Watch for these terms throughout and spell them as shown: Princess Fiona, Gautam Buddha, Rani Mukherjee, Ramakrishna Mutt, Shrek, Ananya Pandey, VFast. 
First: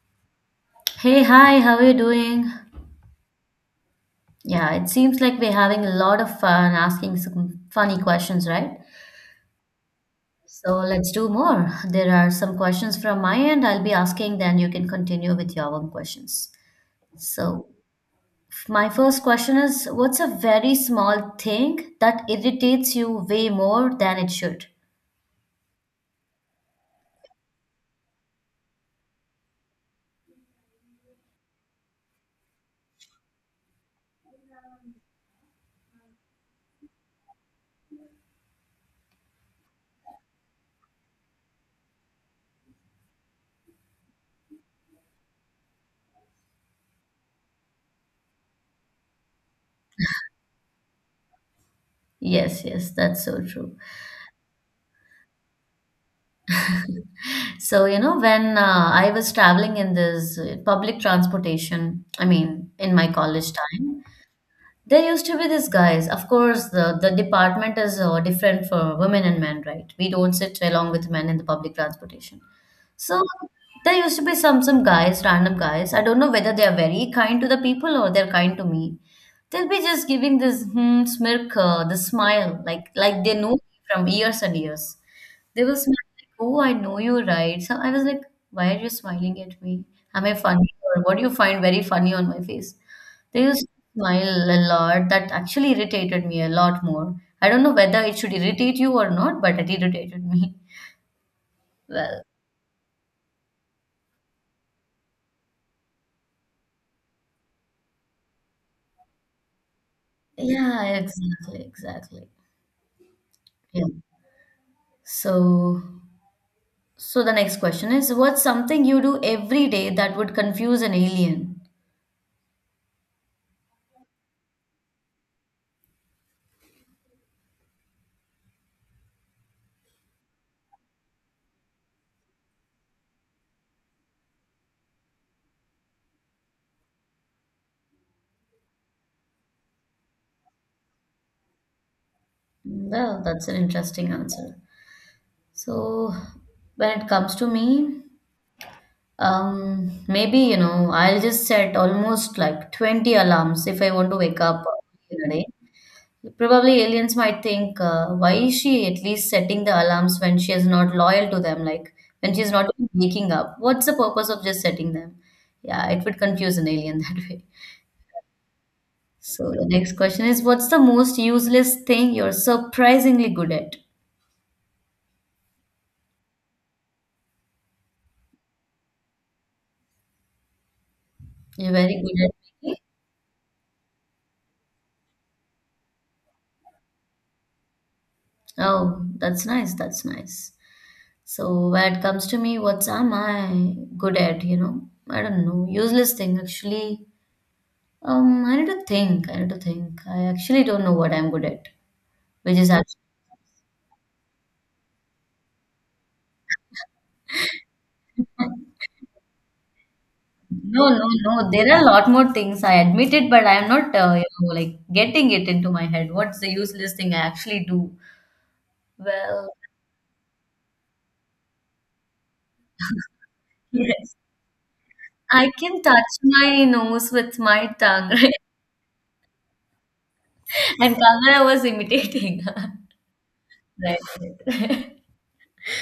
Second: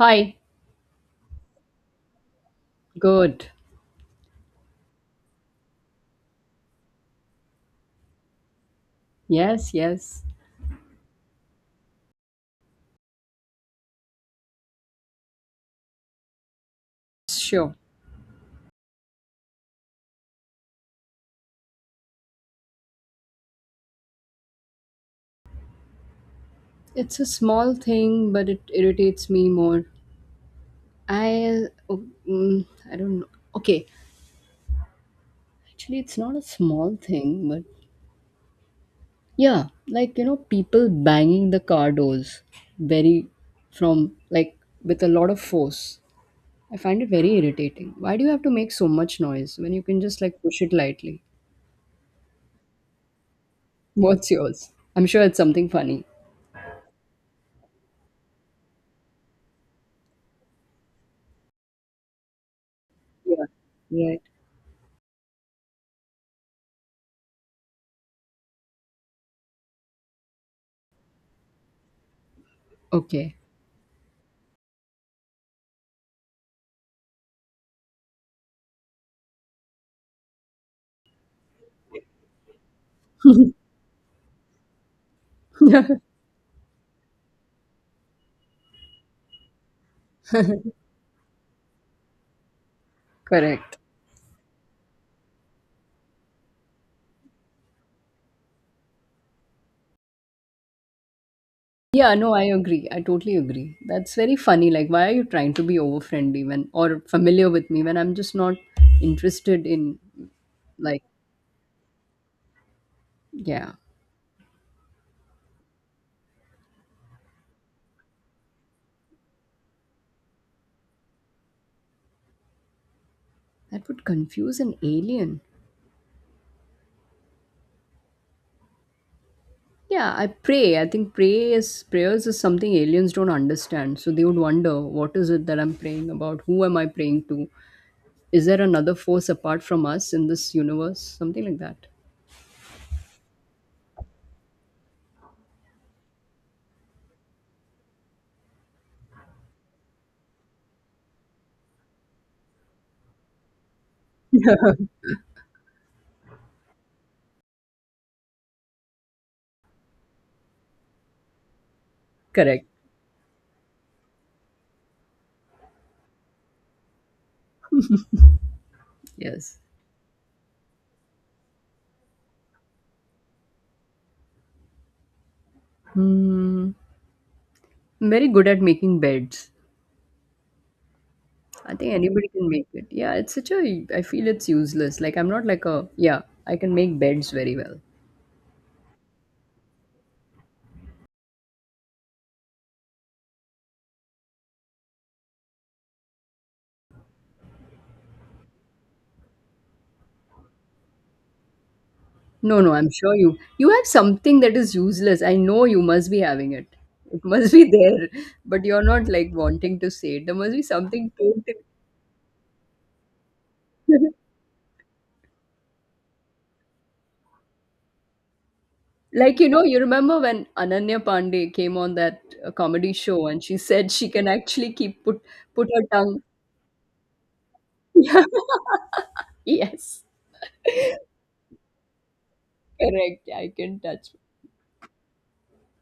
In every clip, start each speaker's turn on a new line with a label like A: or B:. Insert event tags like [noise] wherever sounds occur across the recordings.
A: Hi.
B: Hey, hi, how are you doing?
A: Good.
B: Yeah, it seems like we're having a lot of fun asking some funny questions, right?
A: Yes, yes.
B: So let's do more. There are some questions from my end I'll be asking, then you can continue with your own questions. So,
A: Sure.
B: my first question is, what's a very small thing that irritates you way more than it should?
A: It's a small thing, but it irritates me more. I, oh, I don't know. Okay. Actually, it's not a small thing, but yeah, like, people banging the car doors very from, like, with a lot of force. I find it very irritating. Why do you have to make so much noise when you can just, like, push it lightly?
B: Yes, yes, that's so true.
A: What's yours? I'm sure it's something funny.
B: So, you know, when I was traveling in this public transportation, I mean, in my
A: Yeah.
B: college time,
A: Right.
B: there used to be these guys. Of course, the department is different for women and men, right? We don't sit along with men in the public transportation. So
A: Okay.
B: there used to be some guys, random guys. I don't know whether they are very kind to the people or they're kind to me. They'll be just giving this smirk, the smile, like they know me from years and years. They will smile like, "Oh, I know you, right?" So I was like, "Why are you smiling at me? Am I funny, or what do you find very funny on my face?" They used
A: Correct.
B: to smile a lot. That actually irritated me a lot more. I don't know whether it should irritate you or not, but it irritated me. [laughs]
A: Yeah,
B: Well,
A: no, I agree. I totally agree. That's very funny. Like, why are you trying to be over friendly when or familiar with me when I'm just not interested in
B: yeah,
A: like
B: exactly, exactly.
A: yeah.
B: Yeah. So, so the next question is, what's something you do every day that would confuse an alien?
A: That would confuse an alien. Yeah, I pray. I think prayers is something aliens don't understand. So they would wonder what is it that I'm praying about? Who am I praying to? Is there another force apart from us in this universe? Something like that.
B: Well, that's an interesting answer. So, when it comes to me, maybe, you know, I'll just set almost like 20 alarms if I want to wake up early in a day. Probably aliens might think, why is she at least setting the alarms when she is not loyal to them? Like when she's
A: Correct.
B: not even waking up, what's the purpose of just setting them? Yeah, it would confuse an alien [laughs] that way. So
A: Yes.
B: the next question is, what's the most useless thing you're surprisingly good at?
A: Hmm. I'm very good at making beds.
B: You're
A: I think
B: very good
A: anybody
B: at
A: can make
B: baking?
A: it. Yeah, it's such a. I feel it's useless. Like I'm not like a. Yeah, I can make beds very well.
B: Oh, that's nice. That's nice. So when it comes to me, what am I good at? You know, I don't know. Useless thing actually. I need to think. I need to think. I actually don't know what I'm good at, which
A: No,
B: is
A: no, I'm
B: actually
A: sure You have something that is useless. I know you must be having it. It must be [laughs] there, but
B: [laughs]
A: you're not like wanting to say it. There must be
B: no, no,
A: something
B: no.
A: totally.
B: There are a lot more things. I admit it, but I'm not,
A: [laughs]
B: you know, like getting it into my head. What's the useless thing I actually do?
A: Like, you
B: Well,
A: know, you remember when Ananya Pandey came on that comedy show and she
B: [laughs]
A: said she
B: yes,
A: can actually keep put
B: I
A: put
B: can
A: her
B: touch
A: tongue.
B: my nose with my tongue, [laughs] right?
A: [laughs] Yes,
B: And Kangana was imitating. [laughs]
A: correct. Yeah, I can
B: Right.
A: touch
B: Right.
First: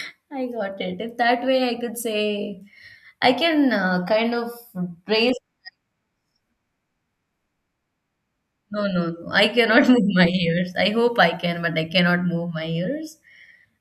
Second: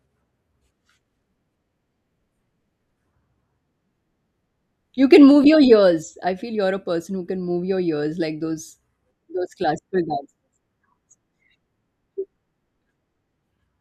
B: [laughs] I got it. If that way I could say, I can kind of
A: you can
B: trace
A: move your ears. I feel you're a person who can move your ears like those
B: no, no, no. I
A: those
B: cannot [laughs]
A: classical
B: move my
A: dancers.
B: ears. I hope I can, but I cannot move my ears.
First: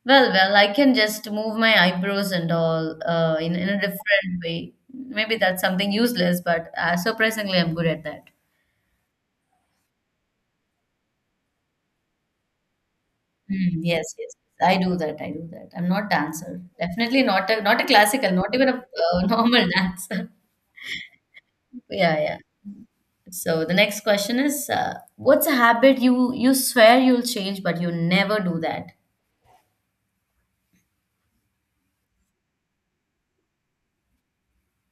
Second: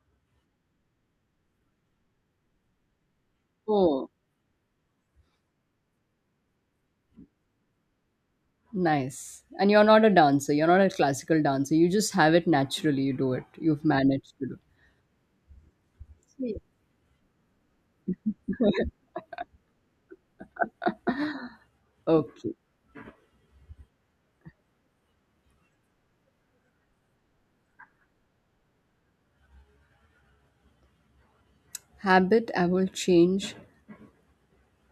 B: Well, well, I can just move my eyebrows and all in a
A: Oh,
B: different way. Maybe that's something useless, but surprisingly, I'm good at that.
A: nice. And you're not a dancer. You're not a classical dancer. You just have it naturally. You do it.
B: Mm,
A: You've
B: yes,
A: managed
B: yes.
A: to do it.
B: I do that. I do that. I'm not
A: Sweet.
B: dancer. Definitely not a not a classical, not even a [laughs] normal dancer. Yeah, yeah.
A: Okay.
B: So the next question is, what's a habit you swear you'll change, but you never do that?
A: Habit I will change.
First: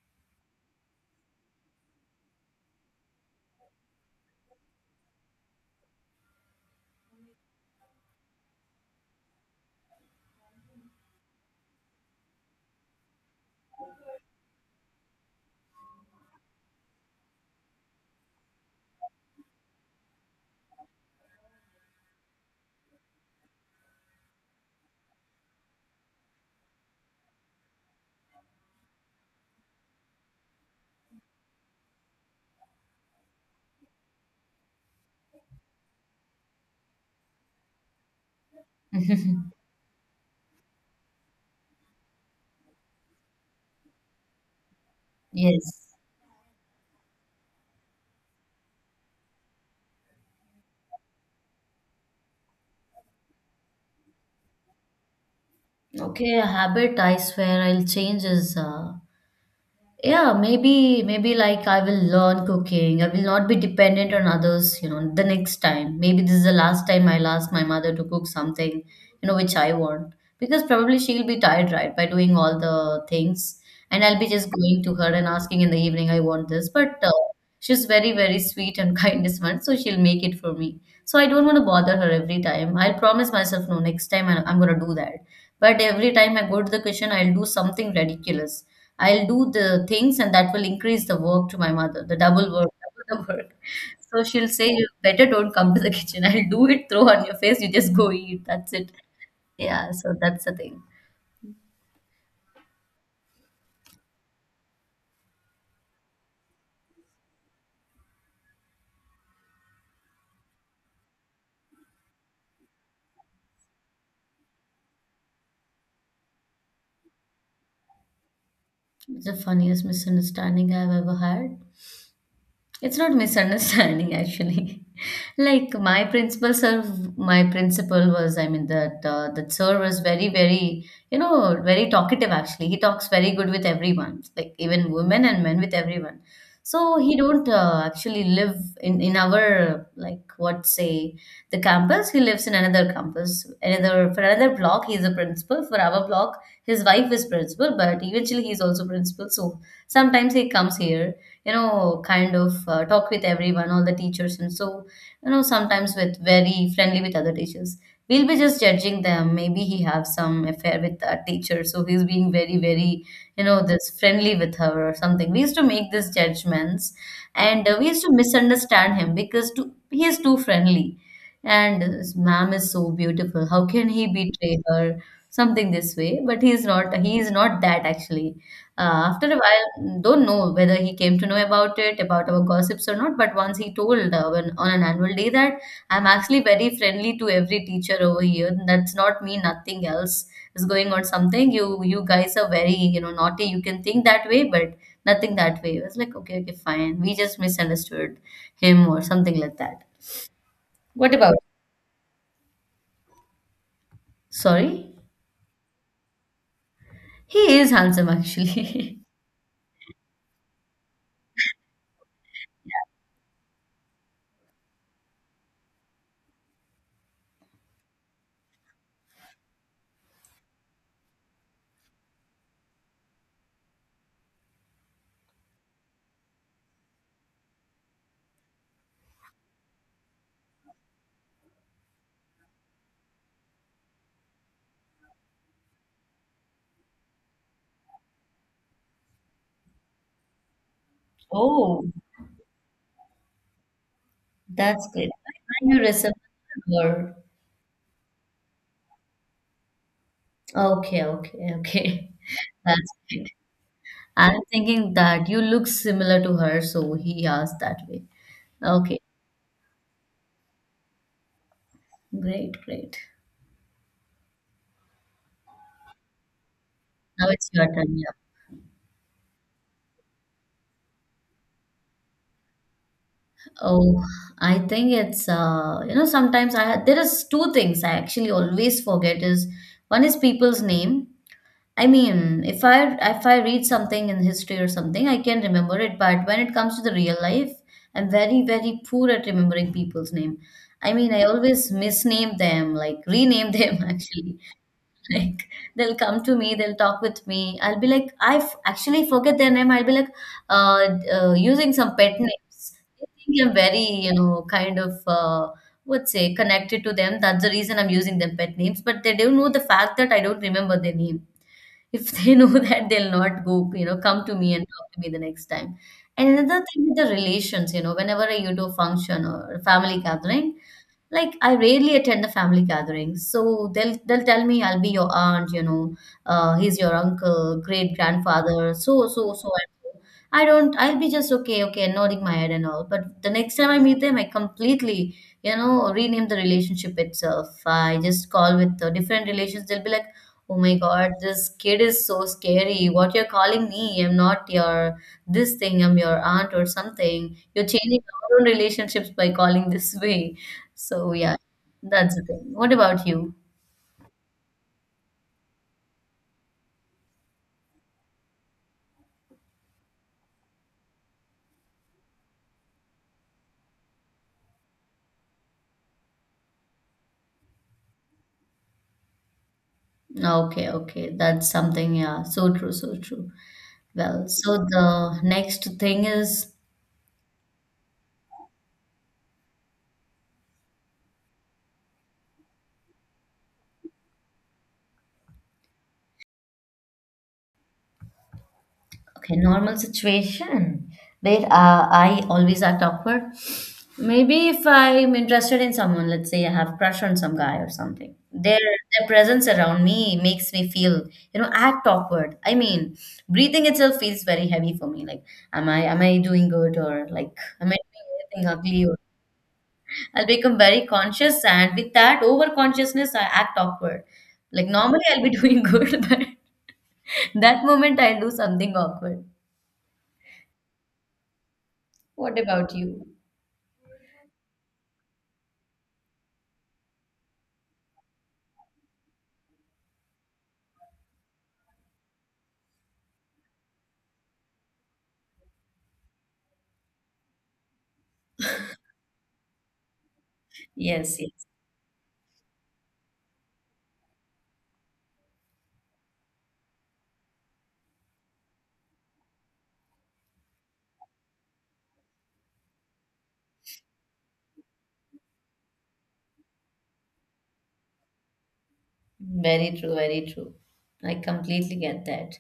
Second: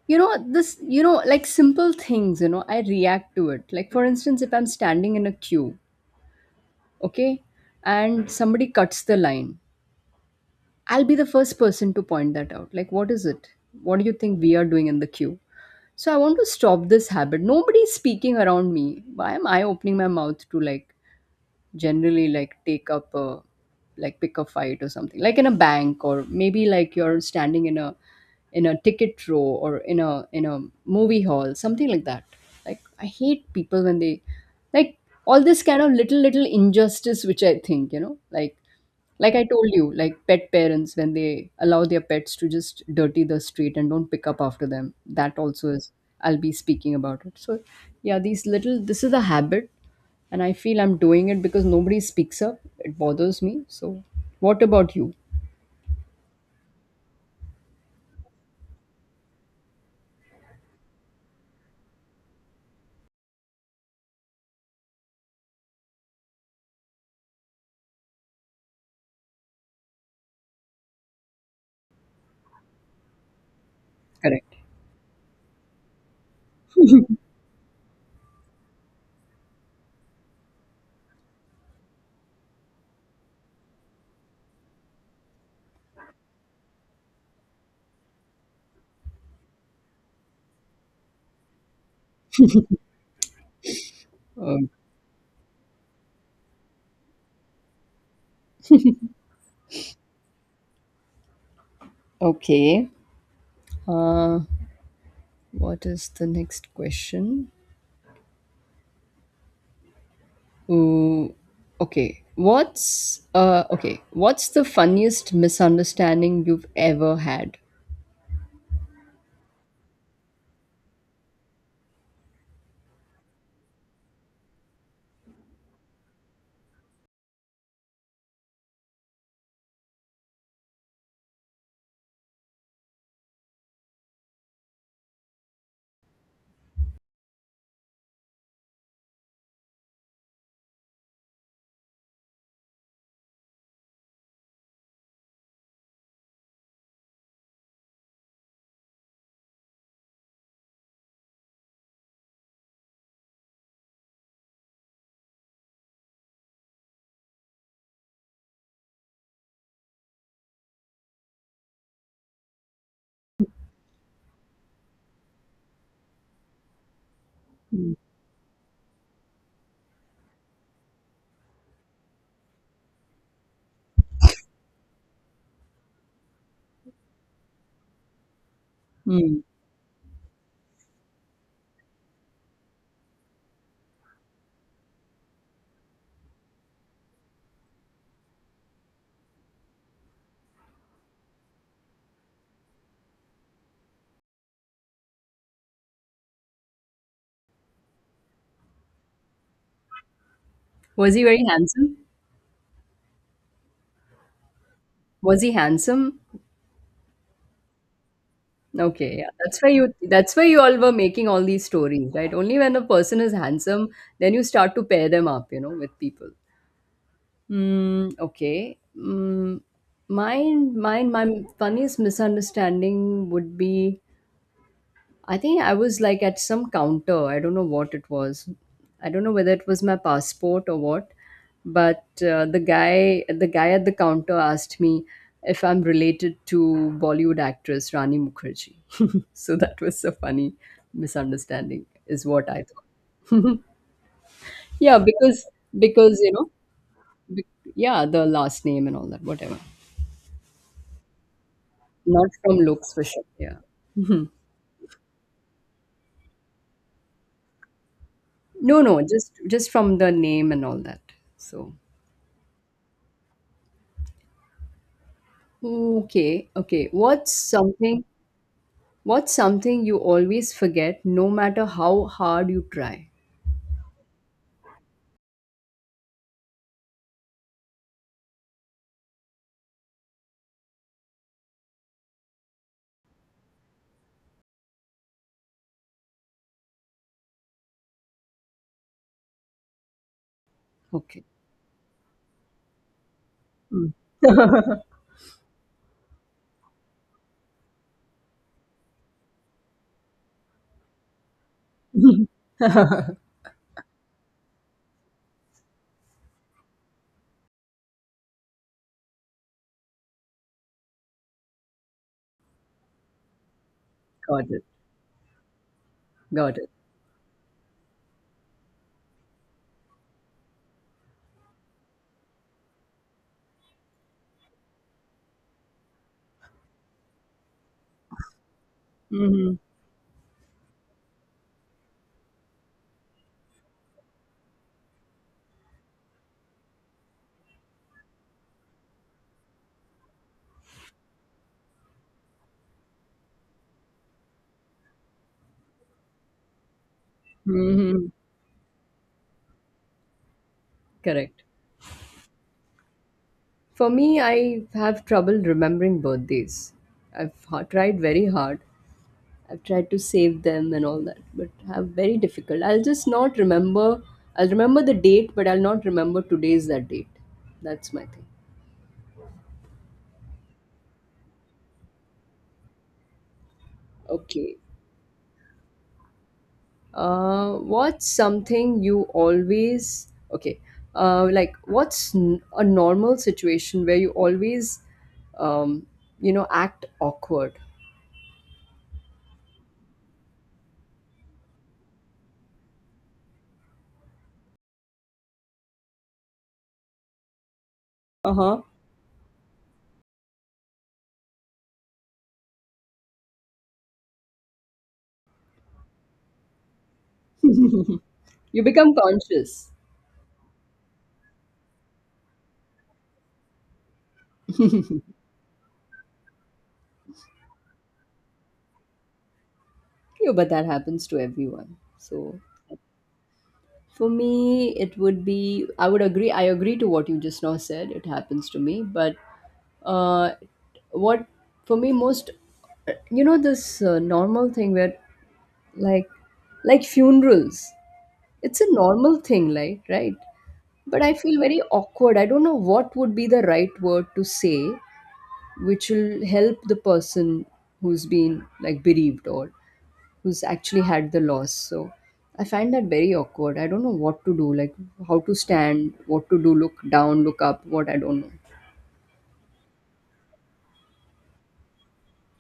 A: You know, like simple things, I react to it. Like, for instance, if I'm standing in a queue, okay, and somebody cuts the line, I'll be the first person to point that out. Like, what is it? What do you think we are doing in the queue? So I want to stop this habit. Nobody's speaking around me. Why am I opening my mouth to like generally like take up a like pick a fight or something like in a bank or maybe like you're standing in a ticket row or in a movie hall, something like that. Like I hate people when they like all this kind of little injustice, which I think like I
B: [laughs]
A: told you, like pet parents when they allow their pets to just dirty the street and don't pick up after them. That also is
B: Yes.
A: I'll be speaking about it. So yeah, these little this is a habit, and I feel I'm doing it because nobody speaks up. It bothers me. So what about you?
B: Okay, a habit I swear I'll change is yeah, maybe like I will learn cooking. I will not be dependent on others. You know, the next time maybe this is the last time I'll ask my mother to cook something, you know, which I want, because probably she'll be tired, right, by doing all the things, and I'll be just
A: Correct.
B: going to her and asking in the evening I want this. But she's very, very sweet and [laughs] kindness one, so she'll make it for me. So I don't want to bother her. Every time I'll promise myself, no, next time I'm gonna do that, but every time I go to the kitchen I'll do something ridiculous. I'll do the things and that will increase the work to my mother, the double work, double the work. So she'll say,
A: Um,
B: "You better don't come to the kitchen. [laughs] I'll do it, throw on your face, you just go eat. That's it." Yeah, so that's the thing.
A: okay. Uh, what is the next question? Ooh, okay. What's okay? What's the funniest misunderstanding you've ever had?
B: It's the funniest misunderstanding I've ever had. It's not misunderstanding [laughs] actually. Like my principal was, I mean, that that sir was very, very, you know, very talkative actually. He talks very good with everyone, like even women and men, with everyone. So he don't actually live in our, like, what say, the campus. He lives in another campus, another for another block. He's a principal for our block. His wife is principal, but eventually he's also principal. So sometimes he comes here, you know, kind of talk with everyone, all the teachers, and so, you know, sometimes with very friendly with other teachers, we'll be just judging them, maybe he have some affair with a teacher, so he's being very, very, you know, this friendly with her or something. We used to make these judgments, and we used to misunderstand him because too, he is too friendly, and this ma'am is so beautiful, how can he betray her, something this way. But he's not, he is not that actually. After a
A: Hmm.
B: while, don't know whether he came to know about it, about our gossips or not, but once he told on an annual day, that I'm actually very friendly to every teacher over here. That's not me, nothing else is going on, something. You guys are very, you know, naughty, you can think that way, but nothing that way. I was like, okay, okay, fine, we just misunderstood him or something like that.
A: Was
B: What
A: he
B: about
A: very handsome?
B: sorry
A: Was he handsome?
B: he is handsome actually.
A: Okay, yeah. That's why you all were making all these stories, right? Only when a person is handsome, then you start to pair them up, with people. Mm, okay. My funniest misunderstanding would be, I think I was like at some counter. I don't know what it was. I don't know whether it was my passport or what. But the guy at the counter asked me if I'm related to Bollywood actress Rani Mukherjee. [laughs] So that was a funny
B: [laughs] Oh,
A: misunderstanding, is what I thought.
B: that's
A: Yeah,
B: great. I
A: because
B: find you
A: because
B: resemble
A: you know,
B: her?
A: be- yeah, the last name and all that, whatever.
B: Okay, okay, okay.
A: Not from
B: [laughs] That's
A: looks for sure.
B: great.
A: Yeah. [laughs] Mhm.
B: I'm thinking that you look similar to her, so he asked that way.
A: No,
B: Okay,
A: no, just from the name and all that. So
B: great, great.
A: okay, okay.
B: Now it's your turn. Yeah.
A: What's something you always forget no matter how hard you try?
B: Oh, I think it's you know, sometimes I ha there is two things I actually always forget is one is people's name. I mean, if I read something in history or something, I can remember it. But when it comes to the real life, I'm very, very poor at remembering people's name. I mean,
A: Okay.
B: I always misname them, like rename [laughs] them
A: Mm.
B: actually.
A: [laughs]
B: Like they'll come to me, they'll talk with me. I'll be like, actually forget their name. I'll be like, using some pet names. They
A: Got
B: think I'm very, you know, kind of would say connected to them. That's the reason I'm using them pet names. But they don't know the fact that I don't remember their name. If they know [laughs] that, they'll not go, you know, come to me
A: it.
B: and talk to me the next time. And
A: Got
B: another
A: it.
B: thing with the relations, you know, whenever I go to a function or a family gathering, like I rarely attend the family gatherings, so they'll tell me I'll be your aunt, you know, he's your uncle, great grandfather, so so so
A: Hmm.
B: and so. I don't. I'll be just okay, okay, nodding my head and all. But the next time I meet them, I completely, you know, rename the relationship itself. I just call with the different relations. They'll be like, "Oh my God, this kid is so scary. What you're calling me? I'm not your this thing. I'm your aunt or something. You're changing
A: Hmm.
B: our own relationships by calling this way." So yeah,
A: Correct.
B: that's the thing. What about you?
A: For me, I have trouble remembering birthdays. I've tried very hard. I've tried to save them and all that, but have very difficult. I'll just not remember. I'll remember the date, but I'll not remember today's that date. That's my thing.
B: Okay, okay. That's something, yeah. So true, so true. Well,
A: Okay.
B: so the next thing is
A: What's something you always okay? Like, what's a normal situation where you always, um, act awkward?
B: okay, normal situation where I always act awkward. Maybe if I'm interested in someone, let's say I have crush on some guy or something,
A: Uh huh.
B: their presence around me makes me feel, you know, act awkward. I mean, breathing itself feels very heavy for me. Like, am I doing good, or like am I doing anything
A: [laughs] You
B: ugly?
A: become
B: Or
A: conscious.
B: I'll become very conscious, and with that over consciousness, I act awkward. Like normally,
A: [laughs]
B: I'll be [laughs] doing good, but that moment I'll do something awkward.
A: Yeah, but that happens to everyone. So
B: What about you?
A: for me, it would be, I would agree. I agree to what you just now said. It happens to me, but uh, what for me most, this normal thing where like like funerals, it's a normal thing, like, right? But I
B: Yes,
A: feel
B: yes,
A: very awkward. I don't know what would be the right word to say, which will help the person who's been like bereaved, or who's actually had the loss. So I find that very awkward. I don't know what to do, like how to stand, what to do, look down, look up, what, I don't know.
B: very true, very true. I completely get that.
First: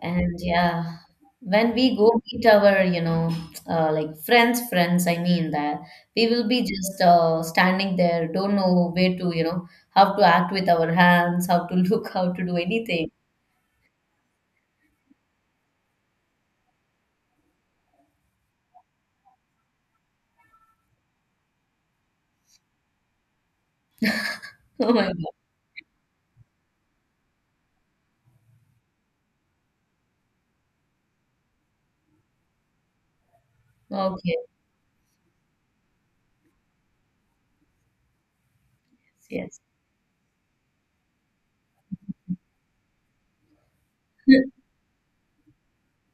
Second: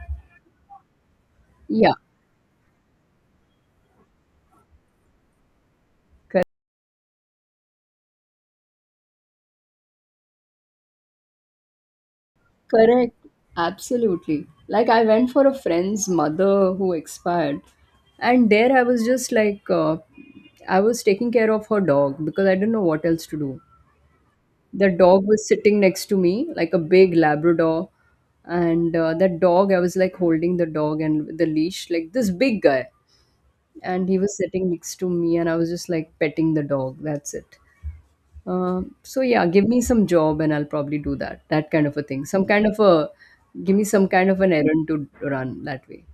B: And yeah, when
A: Yeah,
B: we go meet our, you know, like friends, I mean that we will
A: correct.
B: be just standing there, don't know where to, you know, how to act with our hands, how to [laughs] look, how to do anything.
A: Correct. Absolutely. Like, I went for a friend's mother who expired, and there I was just like, I was taking care of her dog because I didn't know what else to do.
B: [laughs]
A: The
B: Oh my
A: dog was sitting next to me, like a big Labrador, and that dog I was like holding the dog and with the leash, like, this big guy, and
B: God.
A: he was
B: Okay.
A: sitting next to me, and I was just like petting the dog. That's it. So yeah,
B: Yes.
A: give me some job and I'll probably do that. That kind of a thing. Some kind of a Give me some kind of an errand to run that way.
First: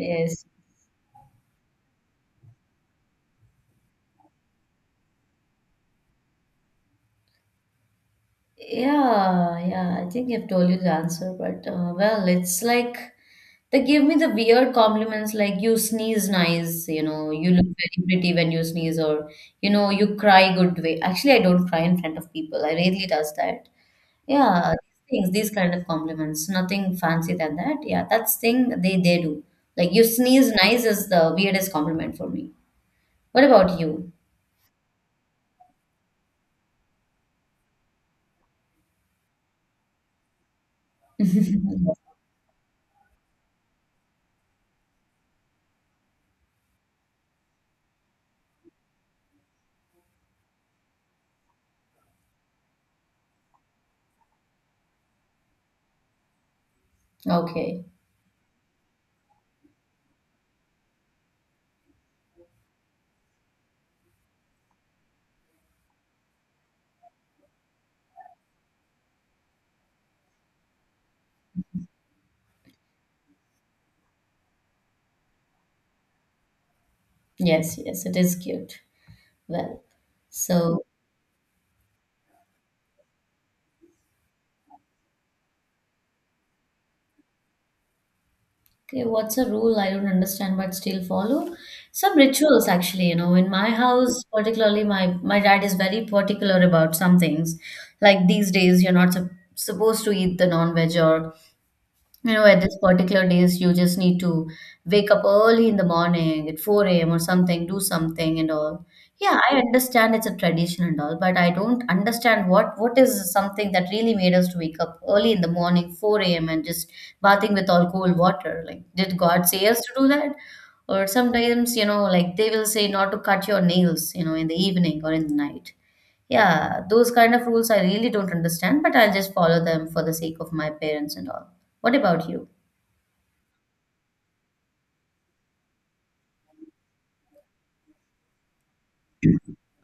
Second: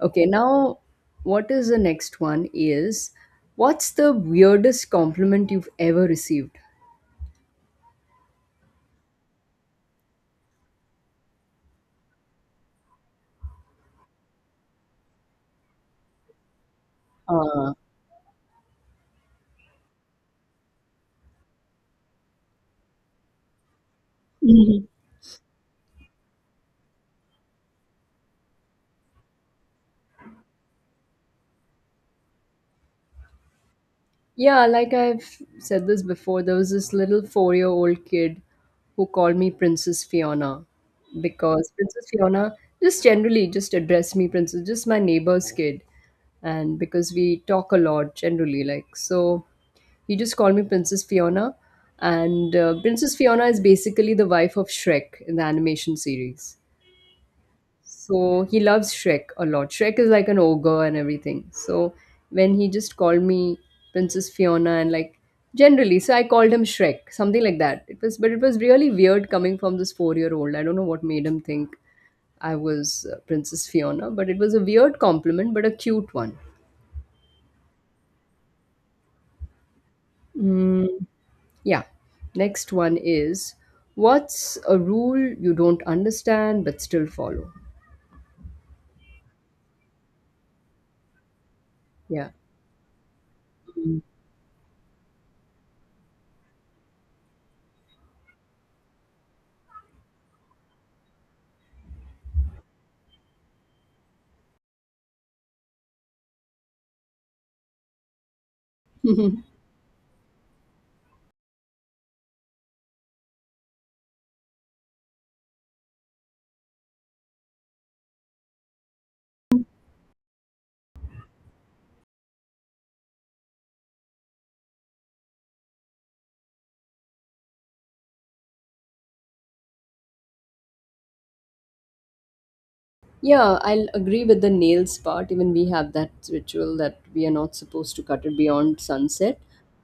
A: Okay, now what is the next one is, what's the weirdest compliment you've ever received?
B: Yeah, yeah. I think I've told you the answer, but well, it's like they give me the weird compliments like you sneeze nice, you know, you look
A: Uh,
B: very pretty when you sneeze, or you know, you cry good way. Actually, I don't cry in front of people. I rarely does that. Yeah,
A: Mhm.
B: things, these kind of compliments, nothing fancy than that. Yeah, that's thing they do. Like you sneeze nice is the weirdest compliment for me. What about you?
A: Yeah, like, I've said this before, there was this little 4-year-old old kid who called me Princess Fiona, because Princess Fiona, just generally, just addressed me Princess, just my neighbor's kid. And because we talk a lot generally, like, so he just called me Princess Fiona. And Princess Fiona is basically the wife of Shrek in the animation series.
B: Okay.
A: So he loves Shrek a lot. Shrek is like an ogre and everything. So when he just called me Princess Fiona and, like, generally, so I called him Shrek, something like that. But it was really weird coming from this four-year-old. I don't know what made him think I was Princess Fiona, but it was a weird compliment, but a cute one.
B: Yes, yes, it is cute. Well. So,
A: Mm, yeah. Next one is, what's a rule you don't understand but still follow?
B: okay, what's a rule I don't understand but still follow? Some
A: Yeah.
B: rituals, actually. You know, in my house, particularly, my dad is very particular about some things. Like these days, you're not sup supposed to eat the non-veg, or you know, at this particular days, you just need to wake up early in the morning at 4 a.m. or something, do something and all. Yeah,
A: [laughs]
B: I understand it's a tradition and all, but I don't understand what is something that really made us to wake up early in the morning, 4 a.m. and just bathing with all cold water. Like, did God say us to do that? Or sometimes, you know, like they will say not to cut your nails, you know, in the evening or in the night. Yeah, those kind of rules I really don't understand, but I'll just follow them for the sake of my parents and all. What about you?
A: Yeah, I'll agree with the nails part. Even we have that ritual that we are not supposed to cut it beyond sunset.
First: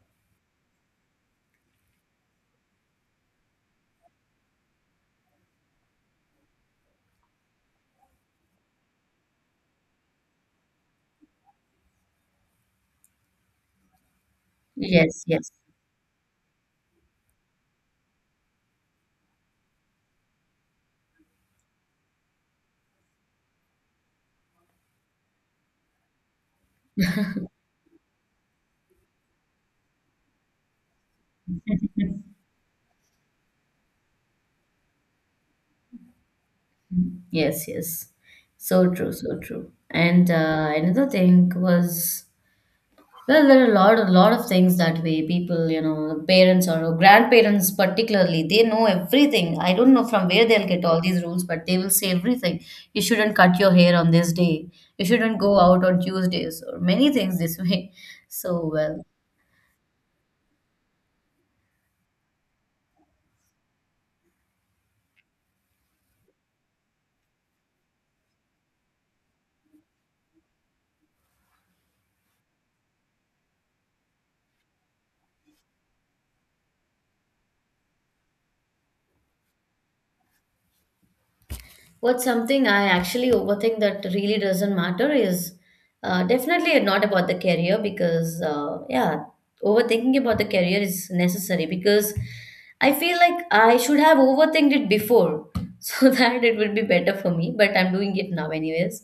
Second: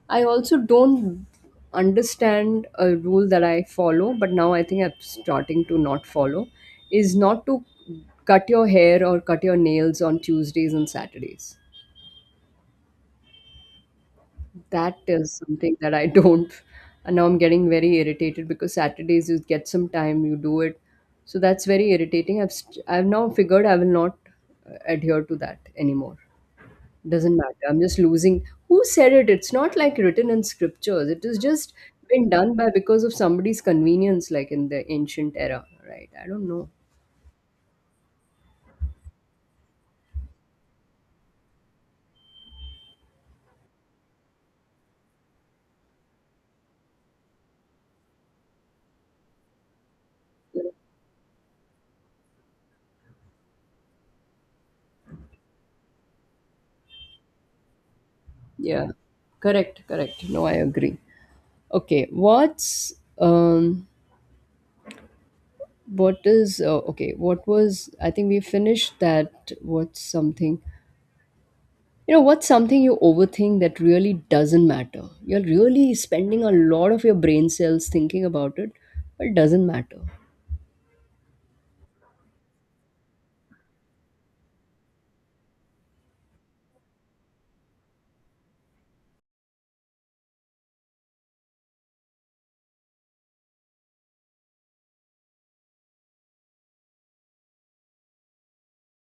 A: I also don't understand a rule that I follow, but now I think I'm starting to not follow, is not to cut your hair or cut your nails on Tuesdays and Saturdays. That
B: Yes,
A: is
B: yes.
A: something that I [laughs] don't. And now I'm getting very irritated because Saturdays you get some time, you do it. So that's very irritating. I've I've now figured I will not adhere to that anymore. Doesn't matter. I'm just losing. Who said it? It's not like written in scriptures. It is just been done by because of somebody's convenience, like in the ancient era, right? I don't know.
B: Mhm. Yes, yes. So true, so true. And another thing was, well, there are a lot of things that way people, you know, parents or grandparents particularly, they know everything. I don't know from where they'll get all these rules, but they will say everything. You shouldn't cut your hair on this day. You shouldn't go out on Tuesdays or many things this way. [laughs] So
A: Yeah,
B: well.
A: correct, correct. No, I agree. Okay, what's um what is okay, what was, I think we finished that. What's something, what's something you overthink that really doesn't matter? You're really spending a lot of your brain cells thinking about it, but it doesn't matter.
B: What's something I actually overthink that really doesn't matter is definitely not about the career because, yeah, overthinking about the career is necessary because I feel like I should have overthinked it before [laughs] so that it would be better for me, but I'm doing it now, anyways.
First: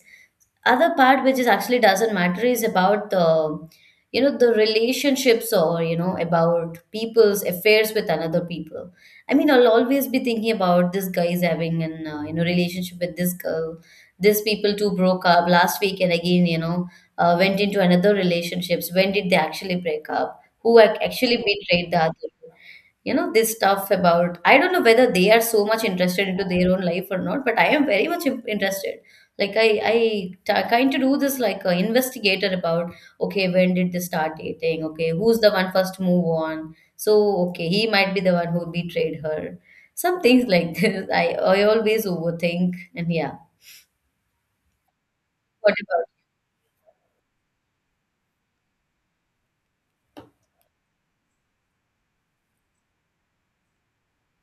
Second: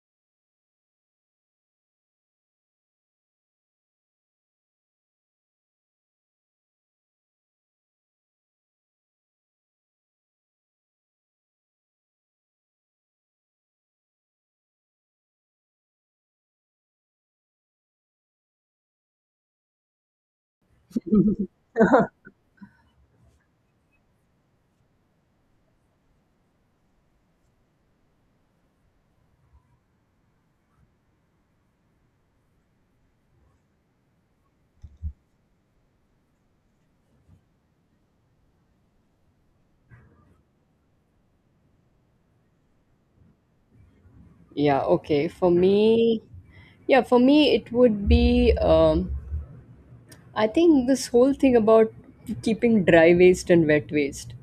B: Other part which is actually doesn't matter is about the, you know, the relationships or you know about people's affairs with another people. I mean, I'll always be thinking about this guy is having an you know, relationship with this girl. These people too broke up last week, and again, you know, went into another relationships. When did they actually break up? Who actually betrayed the other? You know, this stuff about, I don't know whether they are so much interested into their own life or not, but I am very much interested. Like I kind of do this like a investigator about, okay, when did they start dating? Okay, who's the one first move on? So, okay, he might be the one who betrayed her. Some things like [laughs] this. I always overthink. And yeah,
A: Yeah, okay, for
B: what about
A: me, yeah, for me it would be I think this whole thing about keeping dry waste and wet waste.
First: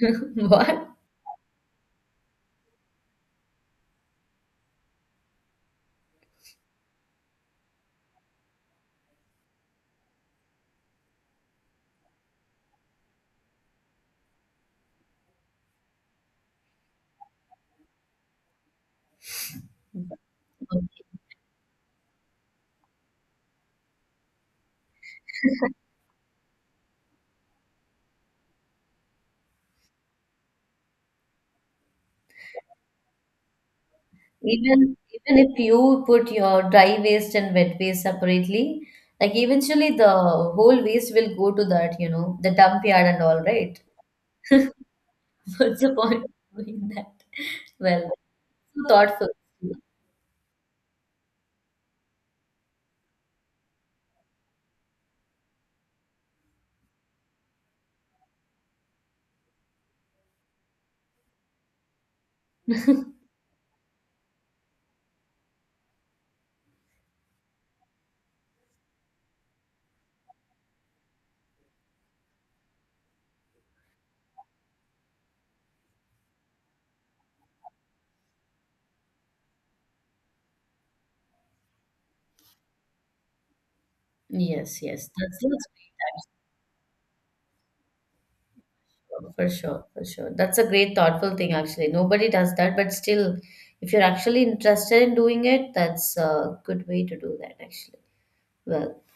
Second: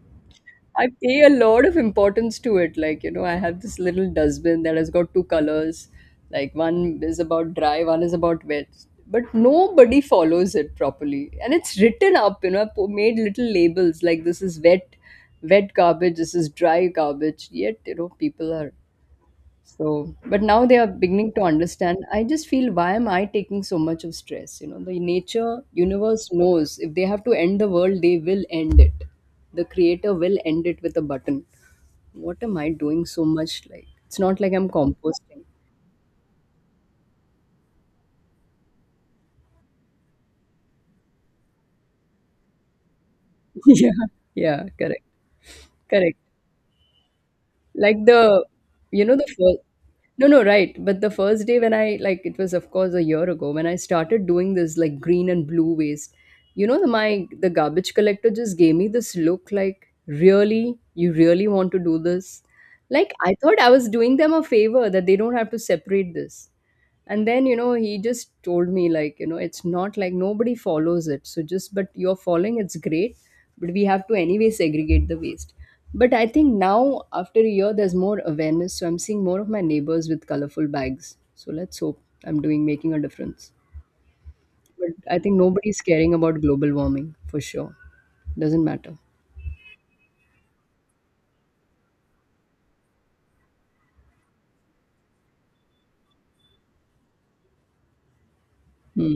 B: [laughs]
A: I
B: what?
A: pay a lot of importance to it. Like, I have this little dustbin that has got two colors. Like, one is about dry, one is about wet. But nobody follows it properly. And it's written up, I made little labels like this is wet garbage, this is dry garbage. Yet, people are so, but now they are
B: Okay.
A: beginning to understand. I just feel, why am I taking so much of stress? You know, the nature, universe knows if they have to end the world, they will end it. The creator will end it with a button. What am I doing so much? Like, it's not like I'm
B: Even even
A: composting.
B: if you put your dry waste and wet waste separately, like eventually the whole waste will go to that, you know, the dump yard and all,
A: [laughs]
B: right?
A: Yeah. Yeah.
B: [laughs]
A: Correct.
B: What's the
A: Correct.
B: point of doing that?
A: Like
B: Well,
A: the,
B: so
A: you know, the
B: thoughtful.
A: first, no, no, right. But the first day when I, like, it was, of course, a year ago when I started doing this, like, green and blue waste, the garbage collector just gave me this look like, really? You really want to do this? Like,
B: [laughs]
A: I thought I was doing them a favor that they don't have to separate this. And then, you know, he just told me, like, you know, it's not like nobody follows it, so just, but you're following, it's great. But we have to anyway segregate the waste. But I think now after a year there's more awareness, so I'm seeing more of my neighbors with colorful bags. So let's hope I'm doing, making a difference.
B: Yes,
A: But
B: yes,
A: I think
B: that's
A: nobody's caring
B: great.
A: about global warming for sure. Doesn't matter.
B: For sure, for sure. That's a great thoughtful thing actually. Nobody does that, but still, if you're actually interested in doing it, that's a good way to do that actually. Well,
A: hmm.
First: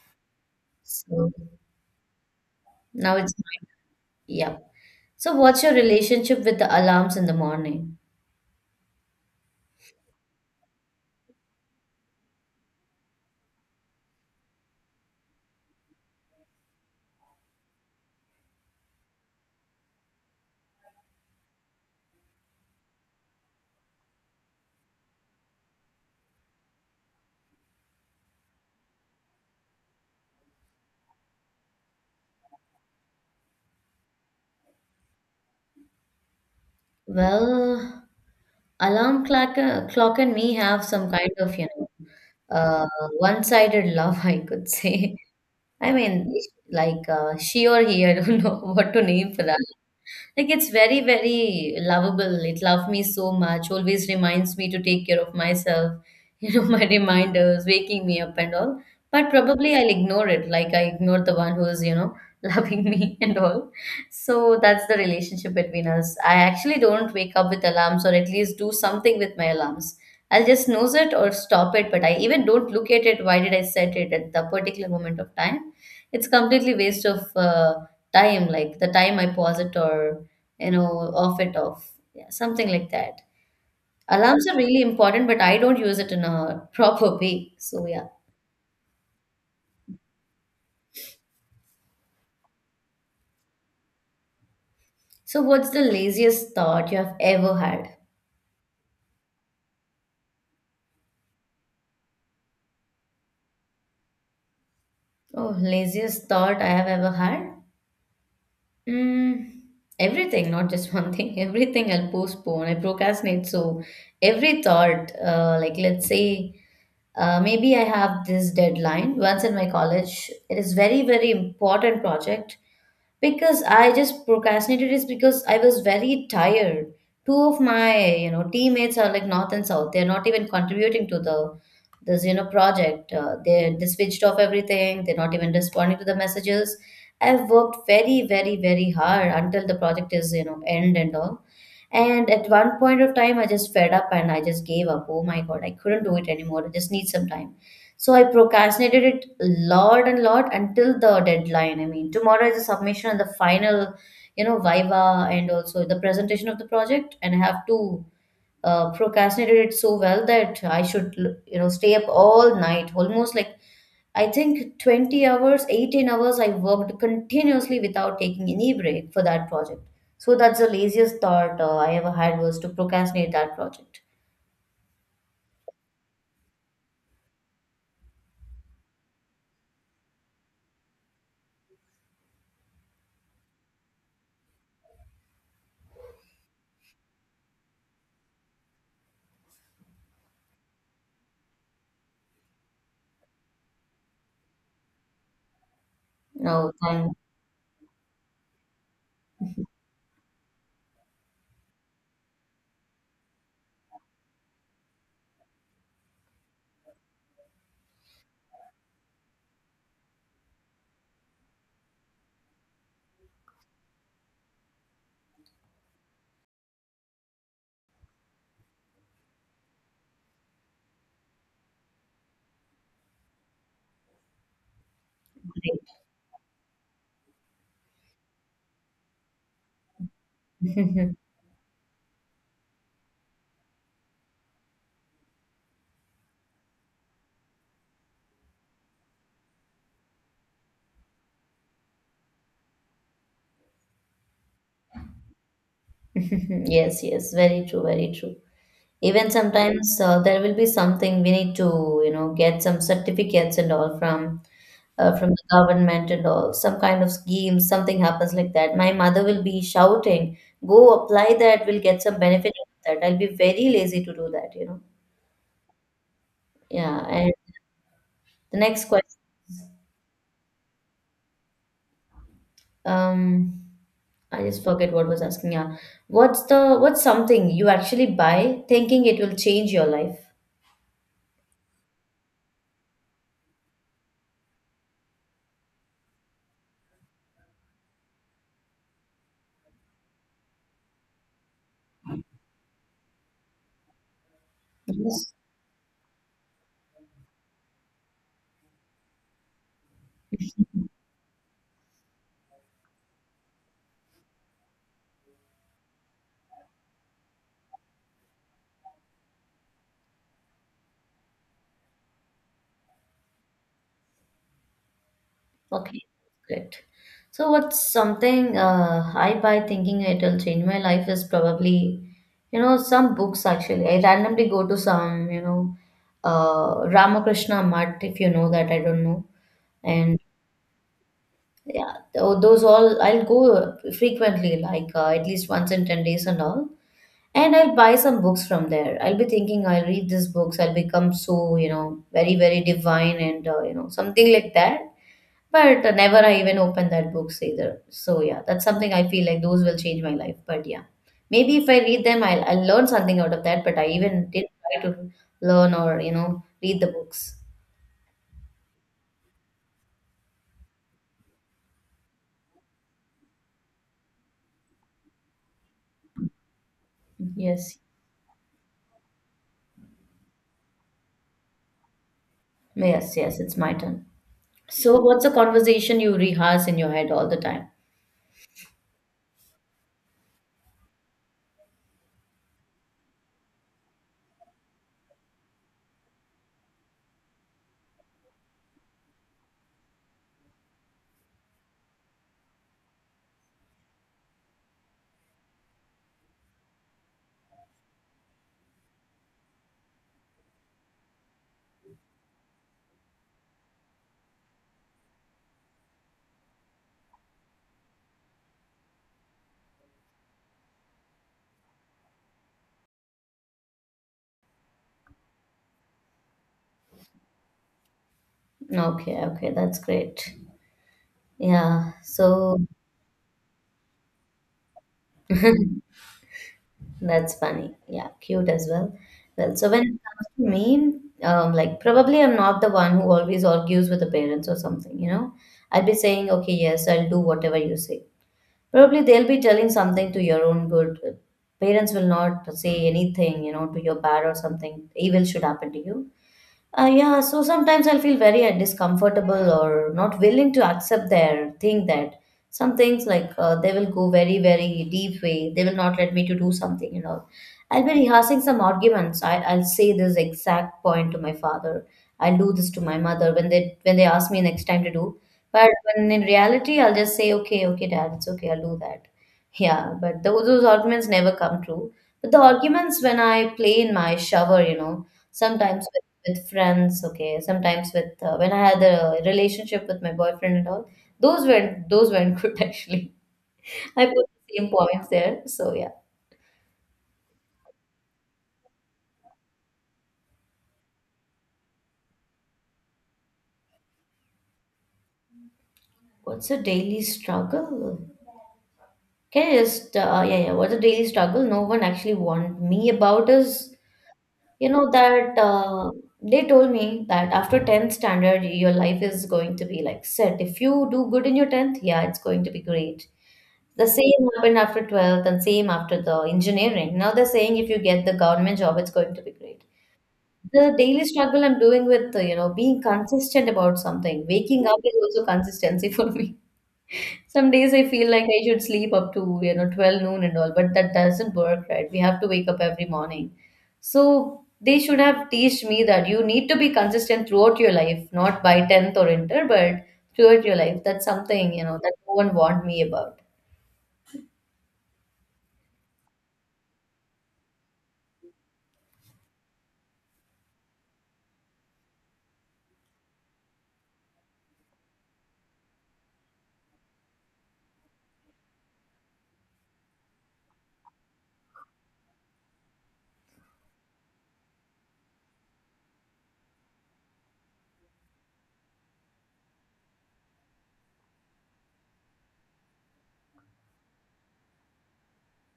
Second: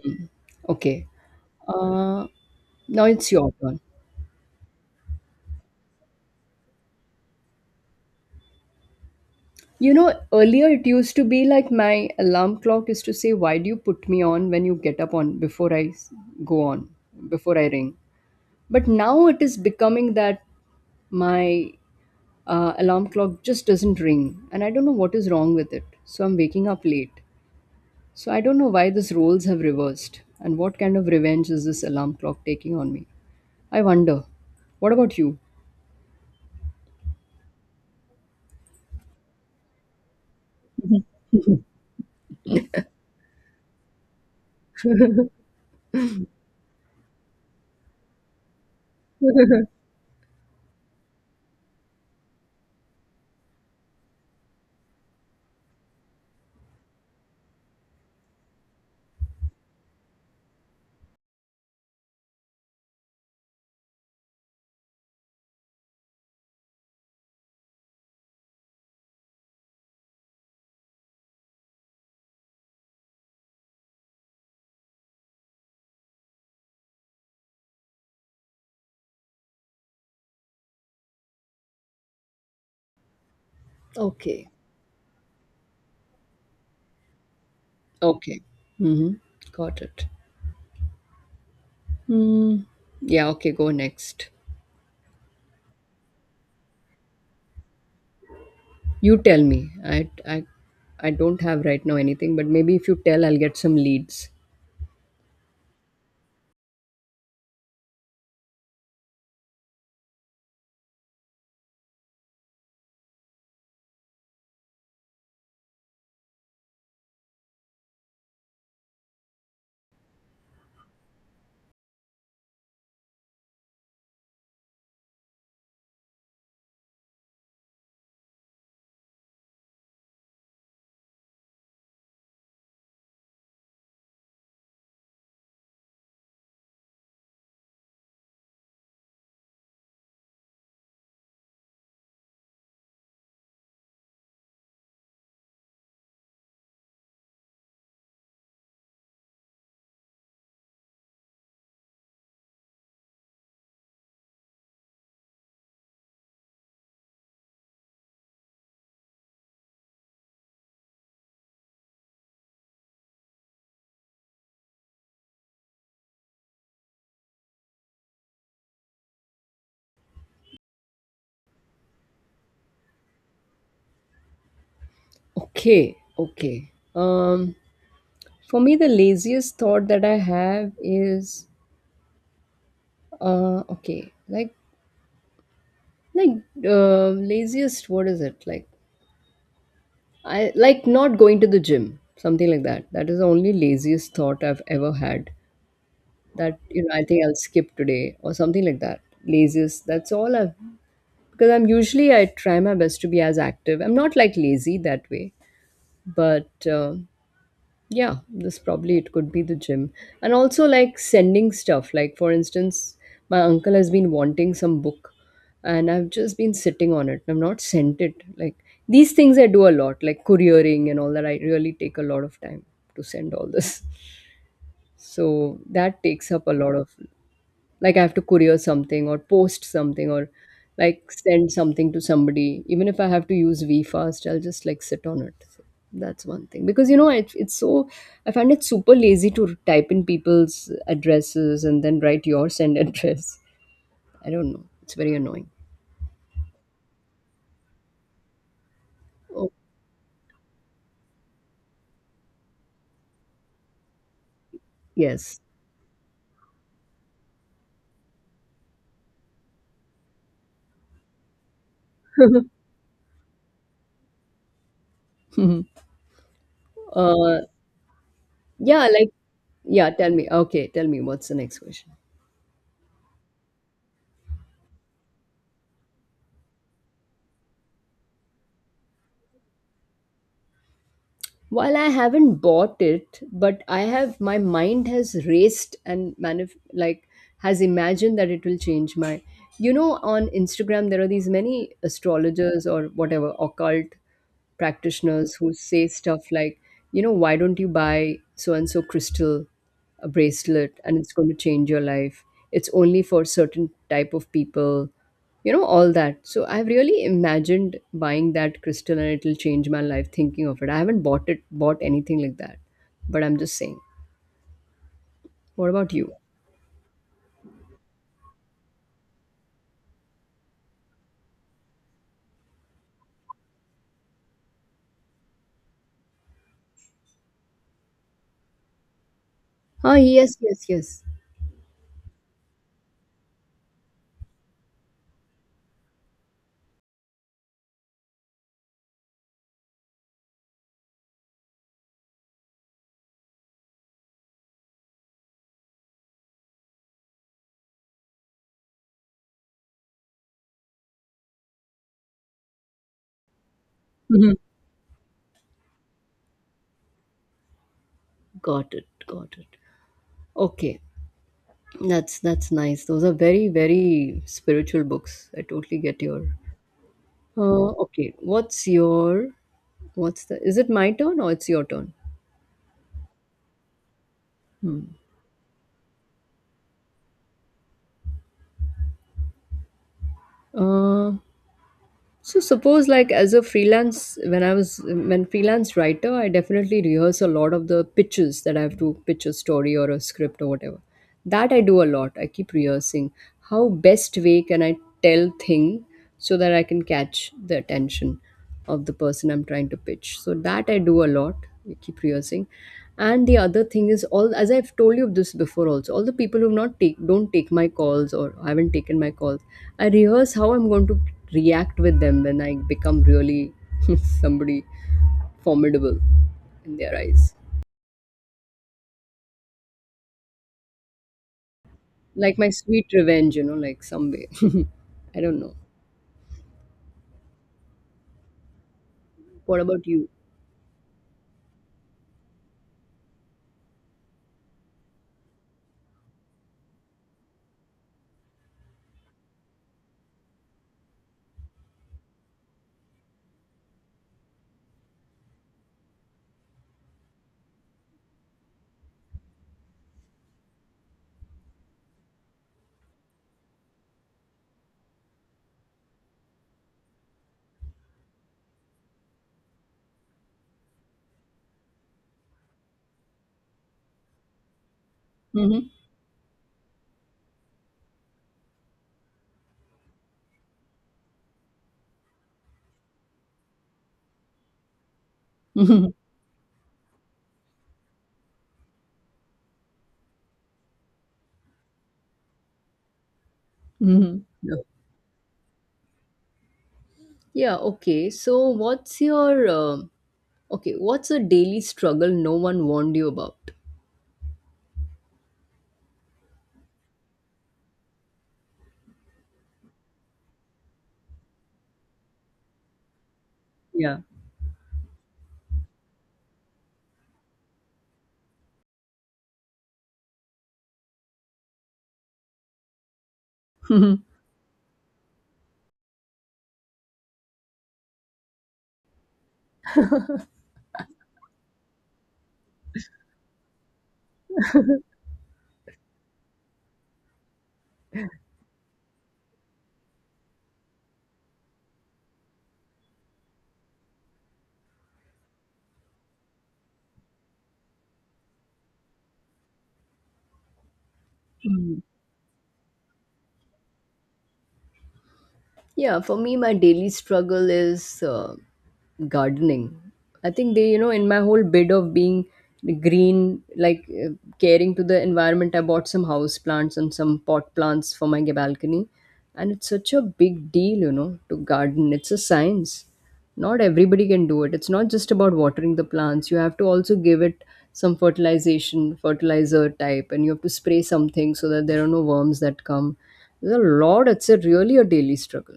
A: Okay.
B: so
A: uh, Now
B: now
A: it's
B: it's
A: your
B: mine.
A: turn.
B: Yeah. So what's your relationship with the alarms in the morning?
A: You know, earlier it used to be like my alarm clock used to say, why do you put me on when you get up on before I s- go on, before I ring? But now it is becoming that my alarm clock just doesn't ring. And I don't know what is wrong with it. So I'm waking up late. So I don't know why these roles have reversed. And what kind of revenge is this alarm clock taking on me? I wonder. What about you?
B: Well, clock and me have some kind of, you know, one-sided love, [laughs] I could say. [laughs] I mean, like she or he, I don't know [laughs] what to name for that. Like it's very, very lovable. It loved me so much. Always reminds me to take care of myself, [laughs] you know, my reminders, waking me up and all. But probably I'll ignore it. Like I ignore the one who's, you know, [laughs] loving me and all. So that's the relationship between us. I actually don't wake up with alarms or at least do something with my alarms. I'll just snooze it or stop it, but I even don't look at it. Why did I set it at the particular moment of time? It's completely waste of time, like the time I pause it or you know, off it off. Yeah, something like that. Alarms
A: Okay.
B: are really important, but I don't use it in a [laughs] proper way. So yeah.
A: Okay. Mm-hmm. Got it. Hmm. Yeah, okay, go next.
B: So what's the laziest thought you have ever had?
A: You tell me. I don't have right now anything, but maybe if you tell, I'll get some leads.
B: Oh, laziest thought I have ever had? Mm, everything, not just one thing. [laughs] Everything I'll postpone. I procrastinate. So every thought, like let's say, maybe I have this deadline once in my college. It is very, very important project because I just procrastinated is because I was very tired. Two of my, you know, teammates are like north and south. They're not even contributing to the this, you know, project. They switched off everything. They're not even responding to the messages. I've worked very, very, very hard until the project is, you know, end and all. And at one point of time, I just fed up and I just gave up. Oh my God, I couldn't do it anymore. I just need some time. So I procrastinated it a lot and lot until the deadline. I mean, tomorrow is the submission and the final, you know, viva and also the presentation of the project. And I have to procrastinate it so well that I should, you know, stay up all night, almost like I think 20 hours, 18 hours. I worked continuously without taking any break for that project. So that's the laziest thought I ever had was to procrastinate that project.
A: Okay, okay. Um, for me, the laziest thought that I have is, okay, like laziest. What is it like? I like not going to the gym, something like that. That is the only laziest thought I've ever had. That,
B: No,
A: you know, I
B: thank
A: think I'll skip today or something like that. Laziest. That's all I've, because I'm usually, I try my best to be as active. I'm not like lazy that way, but yeah, this probably it could be the gym, and also like sending stuff. Like for instance, my uncle has been wanting some book, and I've just been sitting on it. I've not sent it. Like these things I do a lot, like couriering and all that. I really take a lot of time to send all this, so that takes up a lot of, like I have to courier something or post something or like
B: [laughs]
A: send something to somebody. Even if I have to use VFast, I'll just like sit on it. So that's one thing. Because it's so, I find it super lazy to type in people's addresses and then write your [laughs] send address. I don't know. It's very annoying.
B: yes, yes, very true, very true. Even
A: Oh,
B: sometimes there will be something we need to, you know, get some certificates and all from
A: yes.
B: the government and all, some kind of scheme, something happens like that. My mother will be shouting, "Go apply that, we'll get some benefit out of that." I'll be very lazy to do that, you know.
A: [laughs] uh,
B: Yeah, and the
A: yeah,
B: next
A: like,
B: question,
A: yeah, tell me. Okay, tell me what's the next question.
B: um, I just forget what was asking. Yeah, what's something you actually buy thinking it will change your life?
A: While I haven't bought it, but I have, my mind has raced and manif- like has imagined that it will change my. You know, on Instagram there are these many astrologers or whatever occult
B: Yes.
A: practitioners who say stuff like, you know, why don't you buy so and so crystal, a bracelet, and it's going to change your life. It's only for certain type of people, you know, all that. So I've really imagined buying that crystal and it'll change my life thinking of it. I haven't bought it, bought anything like that, but I'm just saying. What about
B: Okay,
A: you?
B: great. So, what's something I buy thinking it'll change my life is probably, you know, some books actually. I randomly go to some, you know, Ramakrishna Mutt, if you know that, I don't know.
A: Ah,
B: And
A: yes, yes, yes.
B: yeah, those all I'll go frequently, like at least once in 10 days and all. And I'll buy some books from there. I'll be thinking I'll read these books, I'll become so, you know, very, very divine and, you know, something like that. But never I even opened that books either. So yeah, that's something I feel like those will change my life. But yeah, maybe if I read them, I'll learn something out of that. But I even
A: Mhm.
B: did try to learn or you know read the books.
A: Got it, got it. Okay, that's nice. Those are very, very spiritual books. I totally get your,
B: Yes,
A: okay, what's the, is it my turn or it's your turn?
B: yes, yes. It's my turn.
A: Hmm.
B: So what's a conversation you rehearse in your head all the time?
A: Uh, So suppose like as a freelance, when I was, when freelance writer, I definitely rehearse a lot of the pitches that I have to pitch, a story or a script or whatever. That I do a lot. I keep rehearsing. How best way can I tell thing so that I can catch the attention of the person I'm trying to pitch? So that I do a lot. I keep rehearsing. And the other thing is all, as I've told you this before also, all the people who not take, don't take my calls or haven't taken my calls, I rehearse how I'm going to react with them when I become really [laughs] somebody formidable in their eyes.
B: Okay, okay, that's great. Yeah.
A: Like my
B: So
A: sweet revenge, you know, like some way. [laughs] I don't know.
B: that's funny. Yeah, cute as well. Well,
A: What
B: so when
A: about
B: it
A: you?
B: comes to me, like probably I'm not the one who always argues with the parents or something, you know. I'd be saying, okay, yes, I'll do whatever you say. Probably they'll be telling something to your own good. Parents will not say anything, you know, to your bad or something evil should happen to you. Yeah, so sometimes I'll feel very discomfortable or not willing to accept their thing that some things like they will go very, very deep way. They will not let me to do something and all. I'll be rehearsing some arguments. I'll say this exact point to my father. I'll do this to my mother when they ask me next time to do.
A: Hmm.
B: But when in reality, I'll just say, okay, okay, dad, it's okay, I'll do that. [laughs] Yeah, but those arguments never come true. But the arguments when I play in my shower, you know,
A: Hmm.
B: sometimes with friends, okay. Sometimes with when I had a relationship with my boyfriend and all, those weren't [laughs] good actually. I put
A: Hmm. [laughs] Yeah,
B: the same points there. So yeah.
A: yeah, okay. So what's your okay, what's a daily struggle no one warned you about?
B: What's a daily struggle? Can you just yeah yeah? What's a daily struggle no one actually warned me about is
A: Yeah.
B: you know that they told me that after tenth standard your life is going to be like set. If you do good in your tenth, yeah, it's going to be great. The
A: [laughs]
B: same happened after 12th and same after the engineering. Now they're saying if you get the government job, it's going to be great. The daily struggle I'm doing with, you know, being consistent about something. Waking up is also consistency [laughs] for me. Some days I feel like I should sleep up to, 12 noon and all, but that doesn't work, right? We have to wake up every morning. So they should have teach me that you need to be consistent throughout your life, not by 10th or inter, but throughout your life. That's something,
A: Hmm.
B: that no one warned me about.
A: Yeah, for me, my daily struggle is gardening. I think they, you know, in my whole bid of being green, like caring to the environment, I bought some house plants and some pot plants for my balcony. And it's such a big deal, you know, to garden. It's a science. Not everybody can do it. It's not just about watering the plants. You have to also give it some fertilization, fertilizer type, and you have to spray something so that there are no worms that come. There's a lot. It's a really a daily struggle.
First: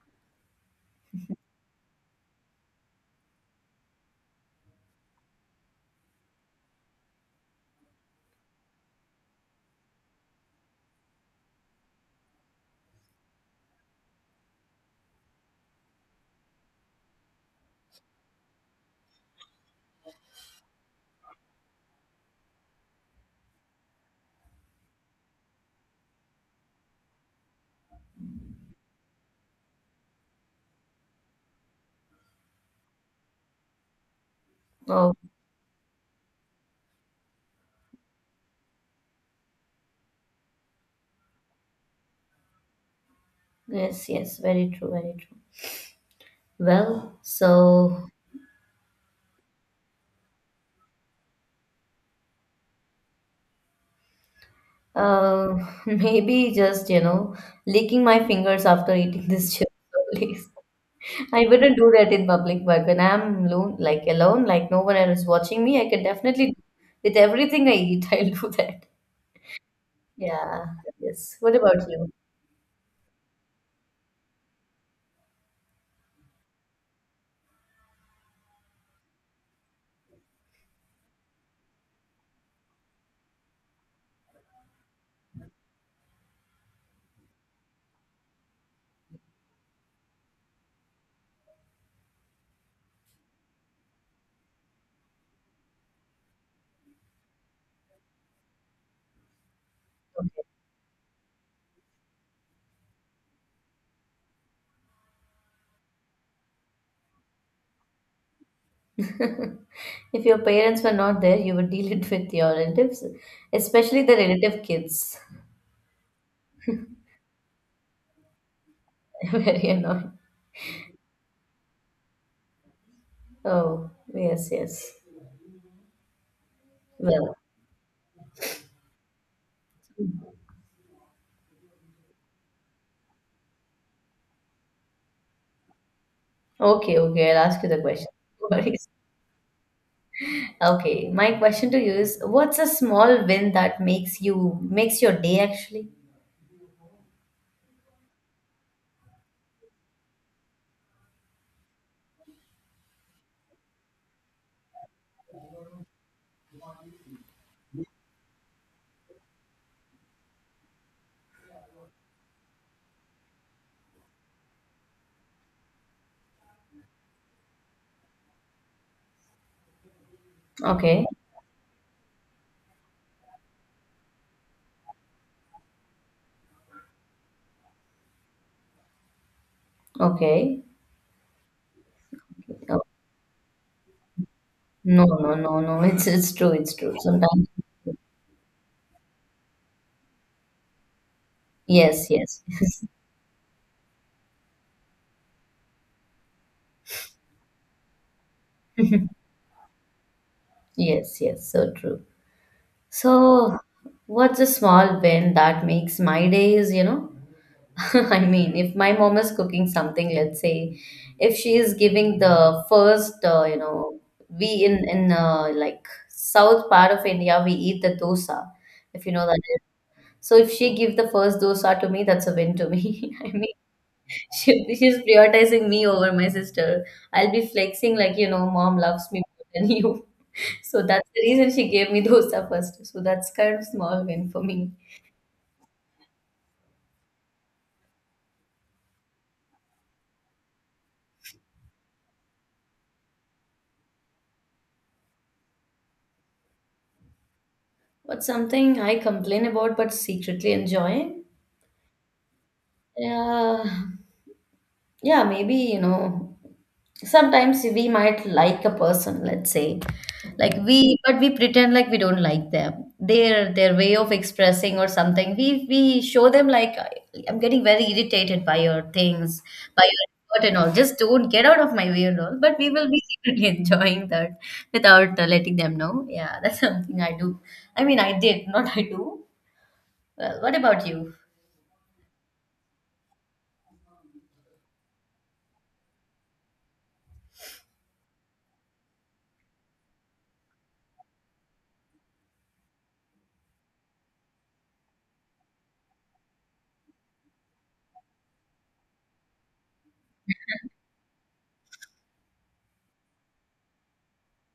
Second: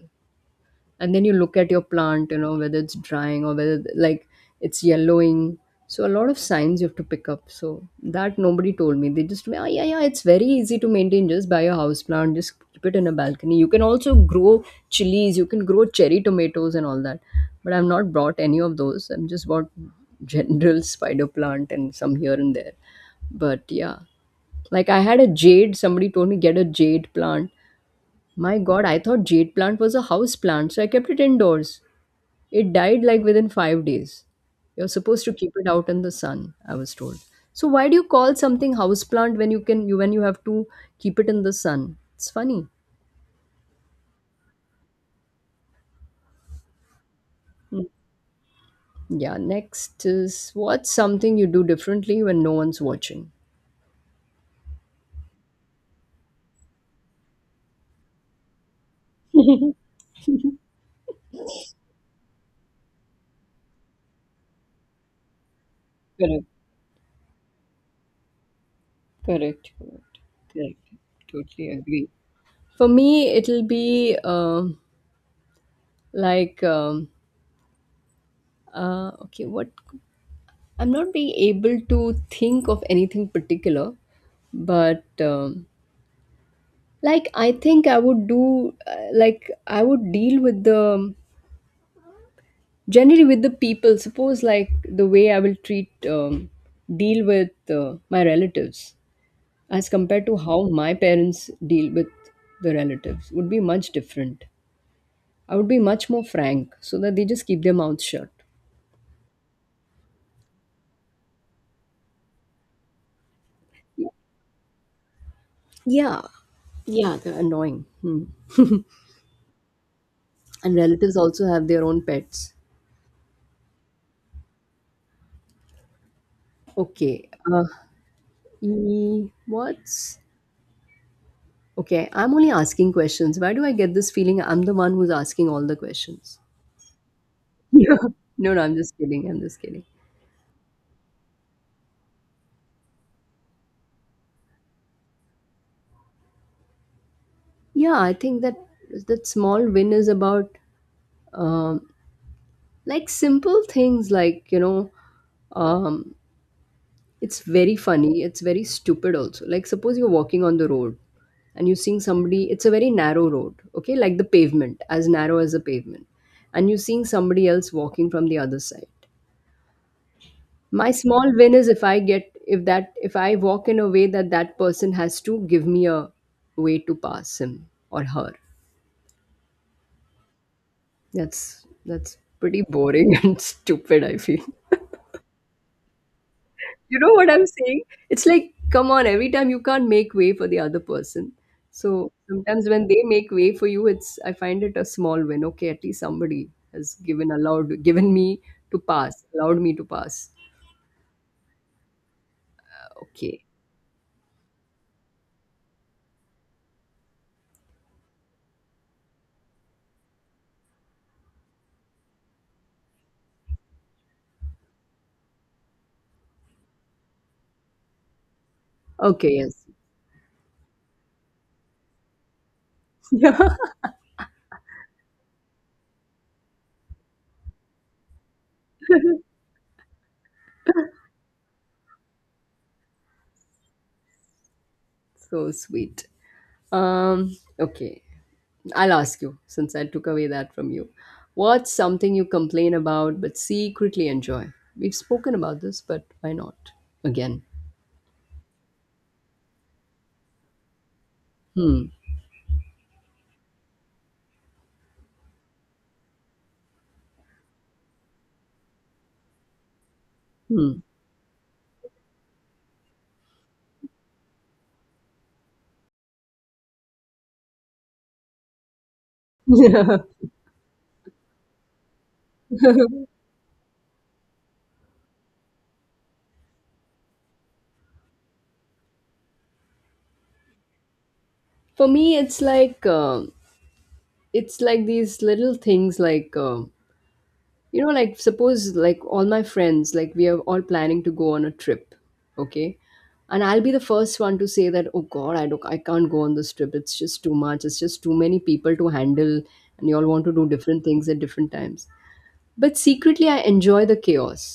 A: And then you look at your plant, you know, whether it's drying or whether like it's yellowing. So a lot of signs you have to pick up, so that nobody told me. They just told me, oh yeah, yeah, it's very easy to maintain, just buy a house plant, just keep it in a balcony, you can also grow chilies, you can grow cherry tomatoes and all that. But I've not brought any of those. I'm just bought [laughs] general spider plant and some here and there. But yeah, like I had a jade, somebody told me get a jade plant. My god, I thought jade plant was a house plant, so I kept it indoors. It died like within 5 days. You're
B: Oh,
A: supposed to keep it out in the sun, I was told. So why do you call something house plant when you can you, when you have to keep it in the sun? It's funny.
B: yes, yes, very true, very true. Well,
A: Hmm.
B: so
A: Yeah, next is, what's something you do differently when no one's watching?
B: uh, [laughs] maybe just, licking my fingers after eating this chips, [laughs] please. I wouldn't do that in public, but when I'm alone, like no one else is watching me, I can
A: Correct,
B: definitely, with everything I eat, [laughs] I'll do that.
A: correct, correct,
B: Yeah,
A: correct.
B: yes. What
A: Totally
B: about
A: agree.
B: you?
A: For me, it'll be like um, okay, what, I'm not being able to think of anything particular, but like I think I would do, like I would deal with the, generally with the people. Suppose like the way I will treat, deal with my relatives as compared to how my parents deal with the relatives would be much different. I would be much more frank so that they just keep their mouths shut.
B: [laughs] If your parents were not there, you would deal it with your relatives, especially the relative kids.
A: Yeah, yeah, they're annoying. Hmm.
B: [laughs] Very annoying.
A: And relatives also have their own pets.
B: Oh, yes, yes.
A: Okay.
B: Well.
A: What's okay? I'm only asking questions. Why do I get this feeling I'm the one who's asking all the questions?
B: Okay, okay, I'll ask you
A: [laughs]
B: the
A: Yeah.
B: question. [laughs]
A: No,
B: No
A: no, I'm
B: worries.
A: just kidding. I'm just kidding.
B: Okay, my question to you is, what's a small win that makes your day actually?
A: Yeah, I think that, that small win is about um, like simple things, like, you know, um, it's very funny. It's very stupid also. Like suppose you're walking on the road and you're seeing somebody. It's a very narrow road. Okay, like the pavement, as narrow as the pavement, and you're seeing somebody else walking from the other side. My
B: Okay,
A: small win is if I get, if that, if I walk in a way that that person has to give me a way to pass him or her.
B: okay.
A: That's pretty
B: Oh,
A: boring [laughs] and stupid, I feel.
B: no, no, no, no. It's true. It's true.
A: You know what I'm
B: Sometimes.
A: saying? It's like, come on, every time you can't make way for the other person.
B: Yes,
A: So
B: yes,
A: sometimes when they make way for you, it's, I find it a small win. Okay, at least somebody has given, allowed, given me to
B: [laughs]
A: pass, allowed me to pass.
B: yes, yes. So true.
A: Okay,
B: So, what's a small win that makes my days? You know, [laughs] I mean, if my mom is cooking something, let's say, if she is giving the first, you know, we in like south part of India, we eat the dosa, if you know
A: okay,
B: that. Is.
A: yes.
B: So if she give the first dosa to me, that's a win to
A: [laughs]
B: me. [laughs] I
A: Yeah,
B: mean, she's prioritizing me over my sister. I'll be flexing like, you know, mom loves me more than you. [laughs] So that's the reason she gave me dosa first. So that's kind of small win for me.
A: so sweet. Okay. I'll ask you since I took away that from you. What's something you complain about but secretly enjoy? We've spoken about this, but why not? Again.
B: What's something I complain about but secretly enjoy?
A: Hmm.
B: Yeah, yeah, maybe, you know, sometimes we might like a person, let's say, like we, but we pretend like we don't like them. Their way of expressing or something. We show them like "I'm getting very irritated by your things, by
A: Hmm.
B: your
A: [laughs]
B: effort and all. Just don't get out of my way and all. But we will be secretly [laughs] enjoying that without letting them know. Yeah, [laughs] that's something I do. I mean, I did, not I do. Well, what about you?
A: For me, it's like it's like these little things, like you know, like suppose like all my friends, like we are all planning to go on a trip, okay, and I'll be the first one to say that, oh god, I don't, I can't go on this trip. It's just too much. It's just too many people to handle and you all want to do different things at different times. But secretly I enjoy the chaos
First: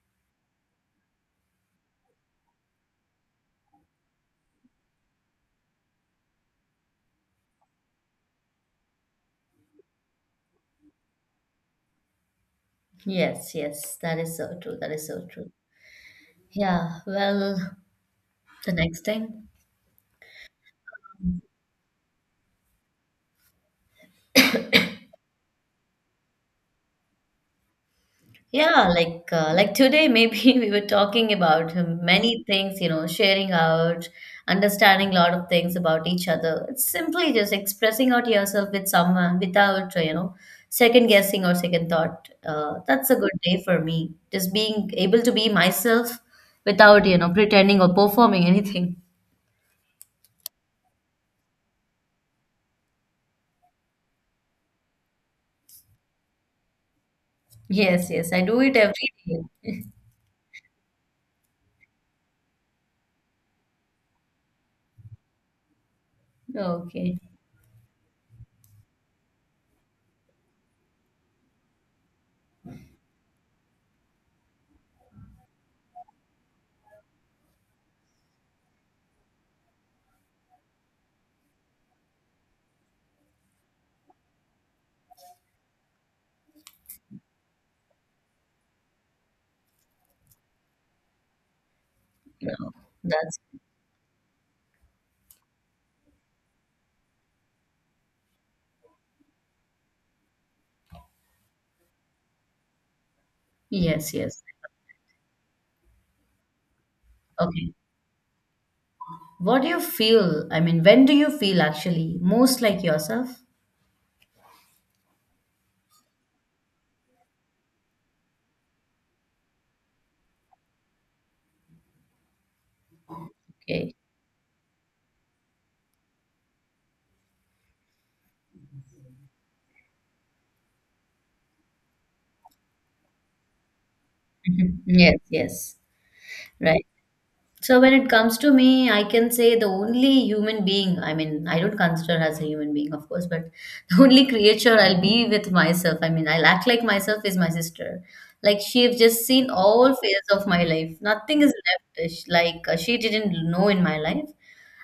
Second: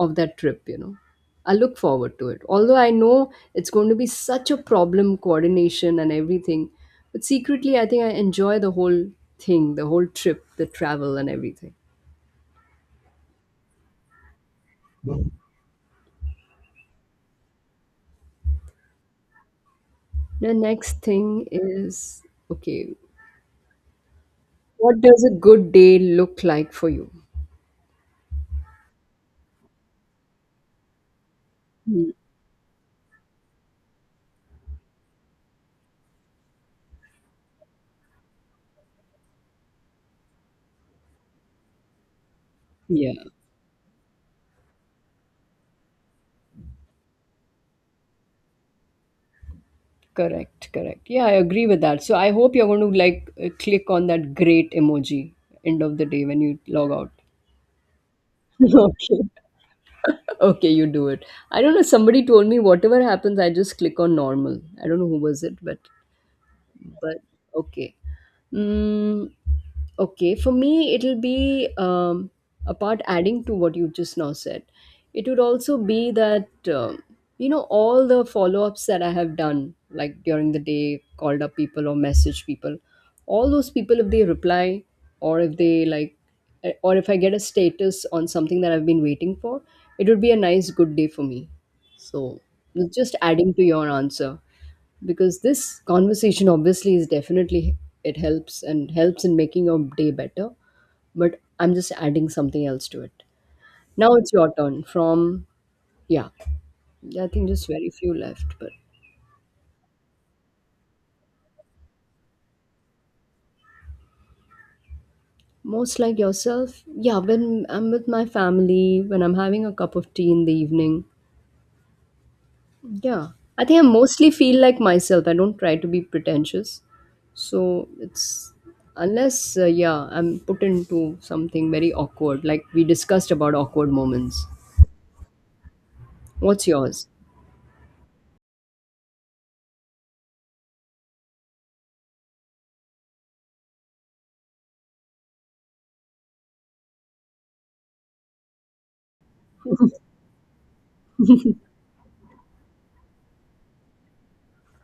A: of that trip, you know. I look forward to it, although I know it's going to be such a problem, coordination and everything. But secretly I think I enjoy the whole thing, the whole trip, the travel and everything.
B: Yes, yes, that is so true. That is so true. Yeah, well, the next thing.
A: The next thing is, okay, what does a good day look like for you?
B: Yeah, like today maybe [laughs] we were talking about many things, you know, sharing out, understanding a lot of things about each other. It's simply just expressing out yourself with someone without, you know, second guessing or second thought. That's
A: Yeah,
B: a good day for me. Just being able to be myself without, you know, pretending or performing anything. [laughs]
A: correct, correct. Yeah, I agree with that. So I hope you're going to like click on that great emoji end of the day when you log out.
B: Yes, yes, I do it
A: [laughs]
B: every
A: Okay.
B: day.
A: Okay, you do it. I don't know. Somebody told me whatever happens, I just click on normal. I don't know who was it, but
B: Okay.
A: okay. Mm, okay, for me, it'll be apart adding to what you just now said. It would also be that, you know, all the follow ups that I have done, like during the day, called up people or message people, all those people, if they reply, or if they like, eh, or if I get a status on something that I've been waiting for, it would be a nice, good day for me. So,
B: No,
A: just
B: that's
A: adding to your answer, because this conversation obviously is definitely, it helps and helps in making your day better. But I'm just adding something else to it.
B: yes,
A: Now it's
B: yes.
A: your turn from, yeah, I think just
B: Okay.
A: very few left but.
B: What do you feel? I mean, when do you feel actually most like yourself?
A: Most like yourself, yeah, when I'm with my family, when I'm having a cup of tea in the evening. Yeah, I think I
B: Okay.
A: mostly feel like myself. I don't try to be pretentious. So it's, unless, yeah, I'm put into something very awkward, like we discussed about awkward moments.
B: [laughs] Yes, yes.
A: What's
B: Right.
A: yours?
B: So when it comes to me, I can say the only human being, I mean, I don't consider as a human being, of course, but [laughs] the only creature I'll be with myself, I mean, I'll act like myself is my sister. Like she've just seen all phases of my life. Nothing is left. Like she didn't know in my life.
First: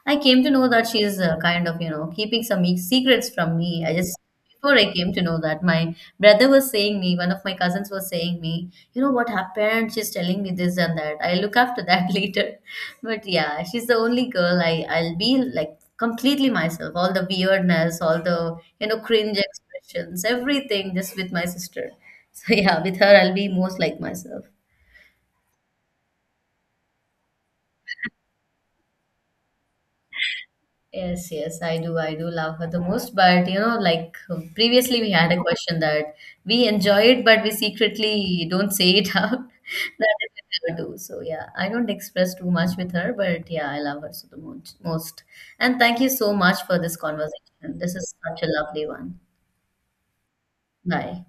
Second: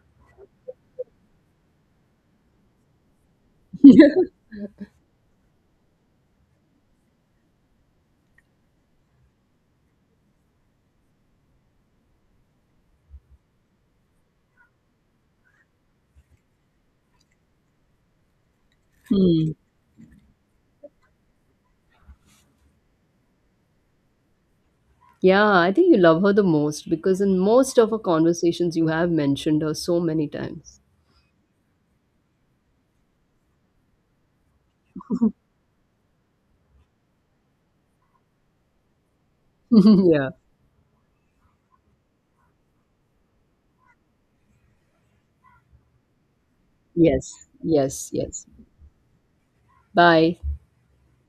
B: I came to know that she's kind of, you know, keeping some secrets from me. I just, before I came to know that, my brother was saying me, one of my cousins was saying me, you know what happened? She's telling me this and that. I'll look after that [laughs] later. But yeah, she's the only girl I'll be like completely myself. All the weirdness, all the you know cringe
A: Hmm.
B: expressions, everything just with my sister. So yeah, with her I'll be most like myself.
A: Yeah, I think you love her the most because in most of our conversations, you have mentioned her so many times.
B: Yes, yes, I do. I do love her the most. But you know, like previously, we had a question that we enjoy it, but we secretly don't say it [laughs] out.
A: [laughs]
B: That
A: Yeah.
B: is what I do. So yeah, I don't express too much with her, but yeah, I love her so the most. Most. And thank you so much for this
A: Yes,
B: conversation. This
A: yes,
B: is such
A: yes.
B: a lovely one.
A: Bye.
B: Bye.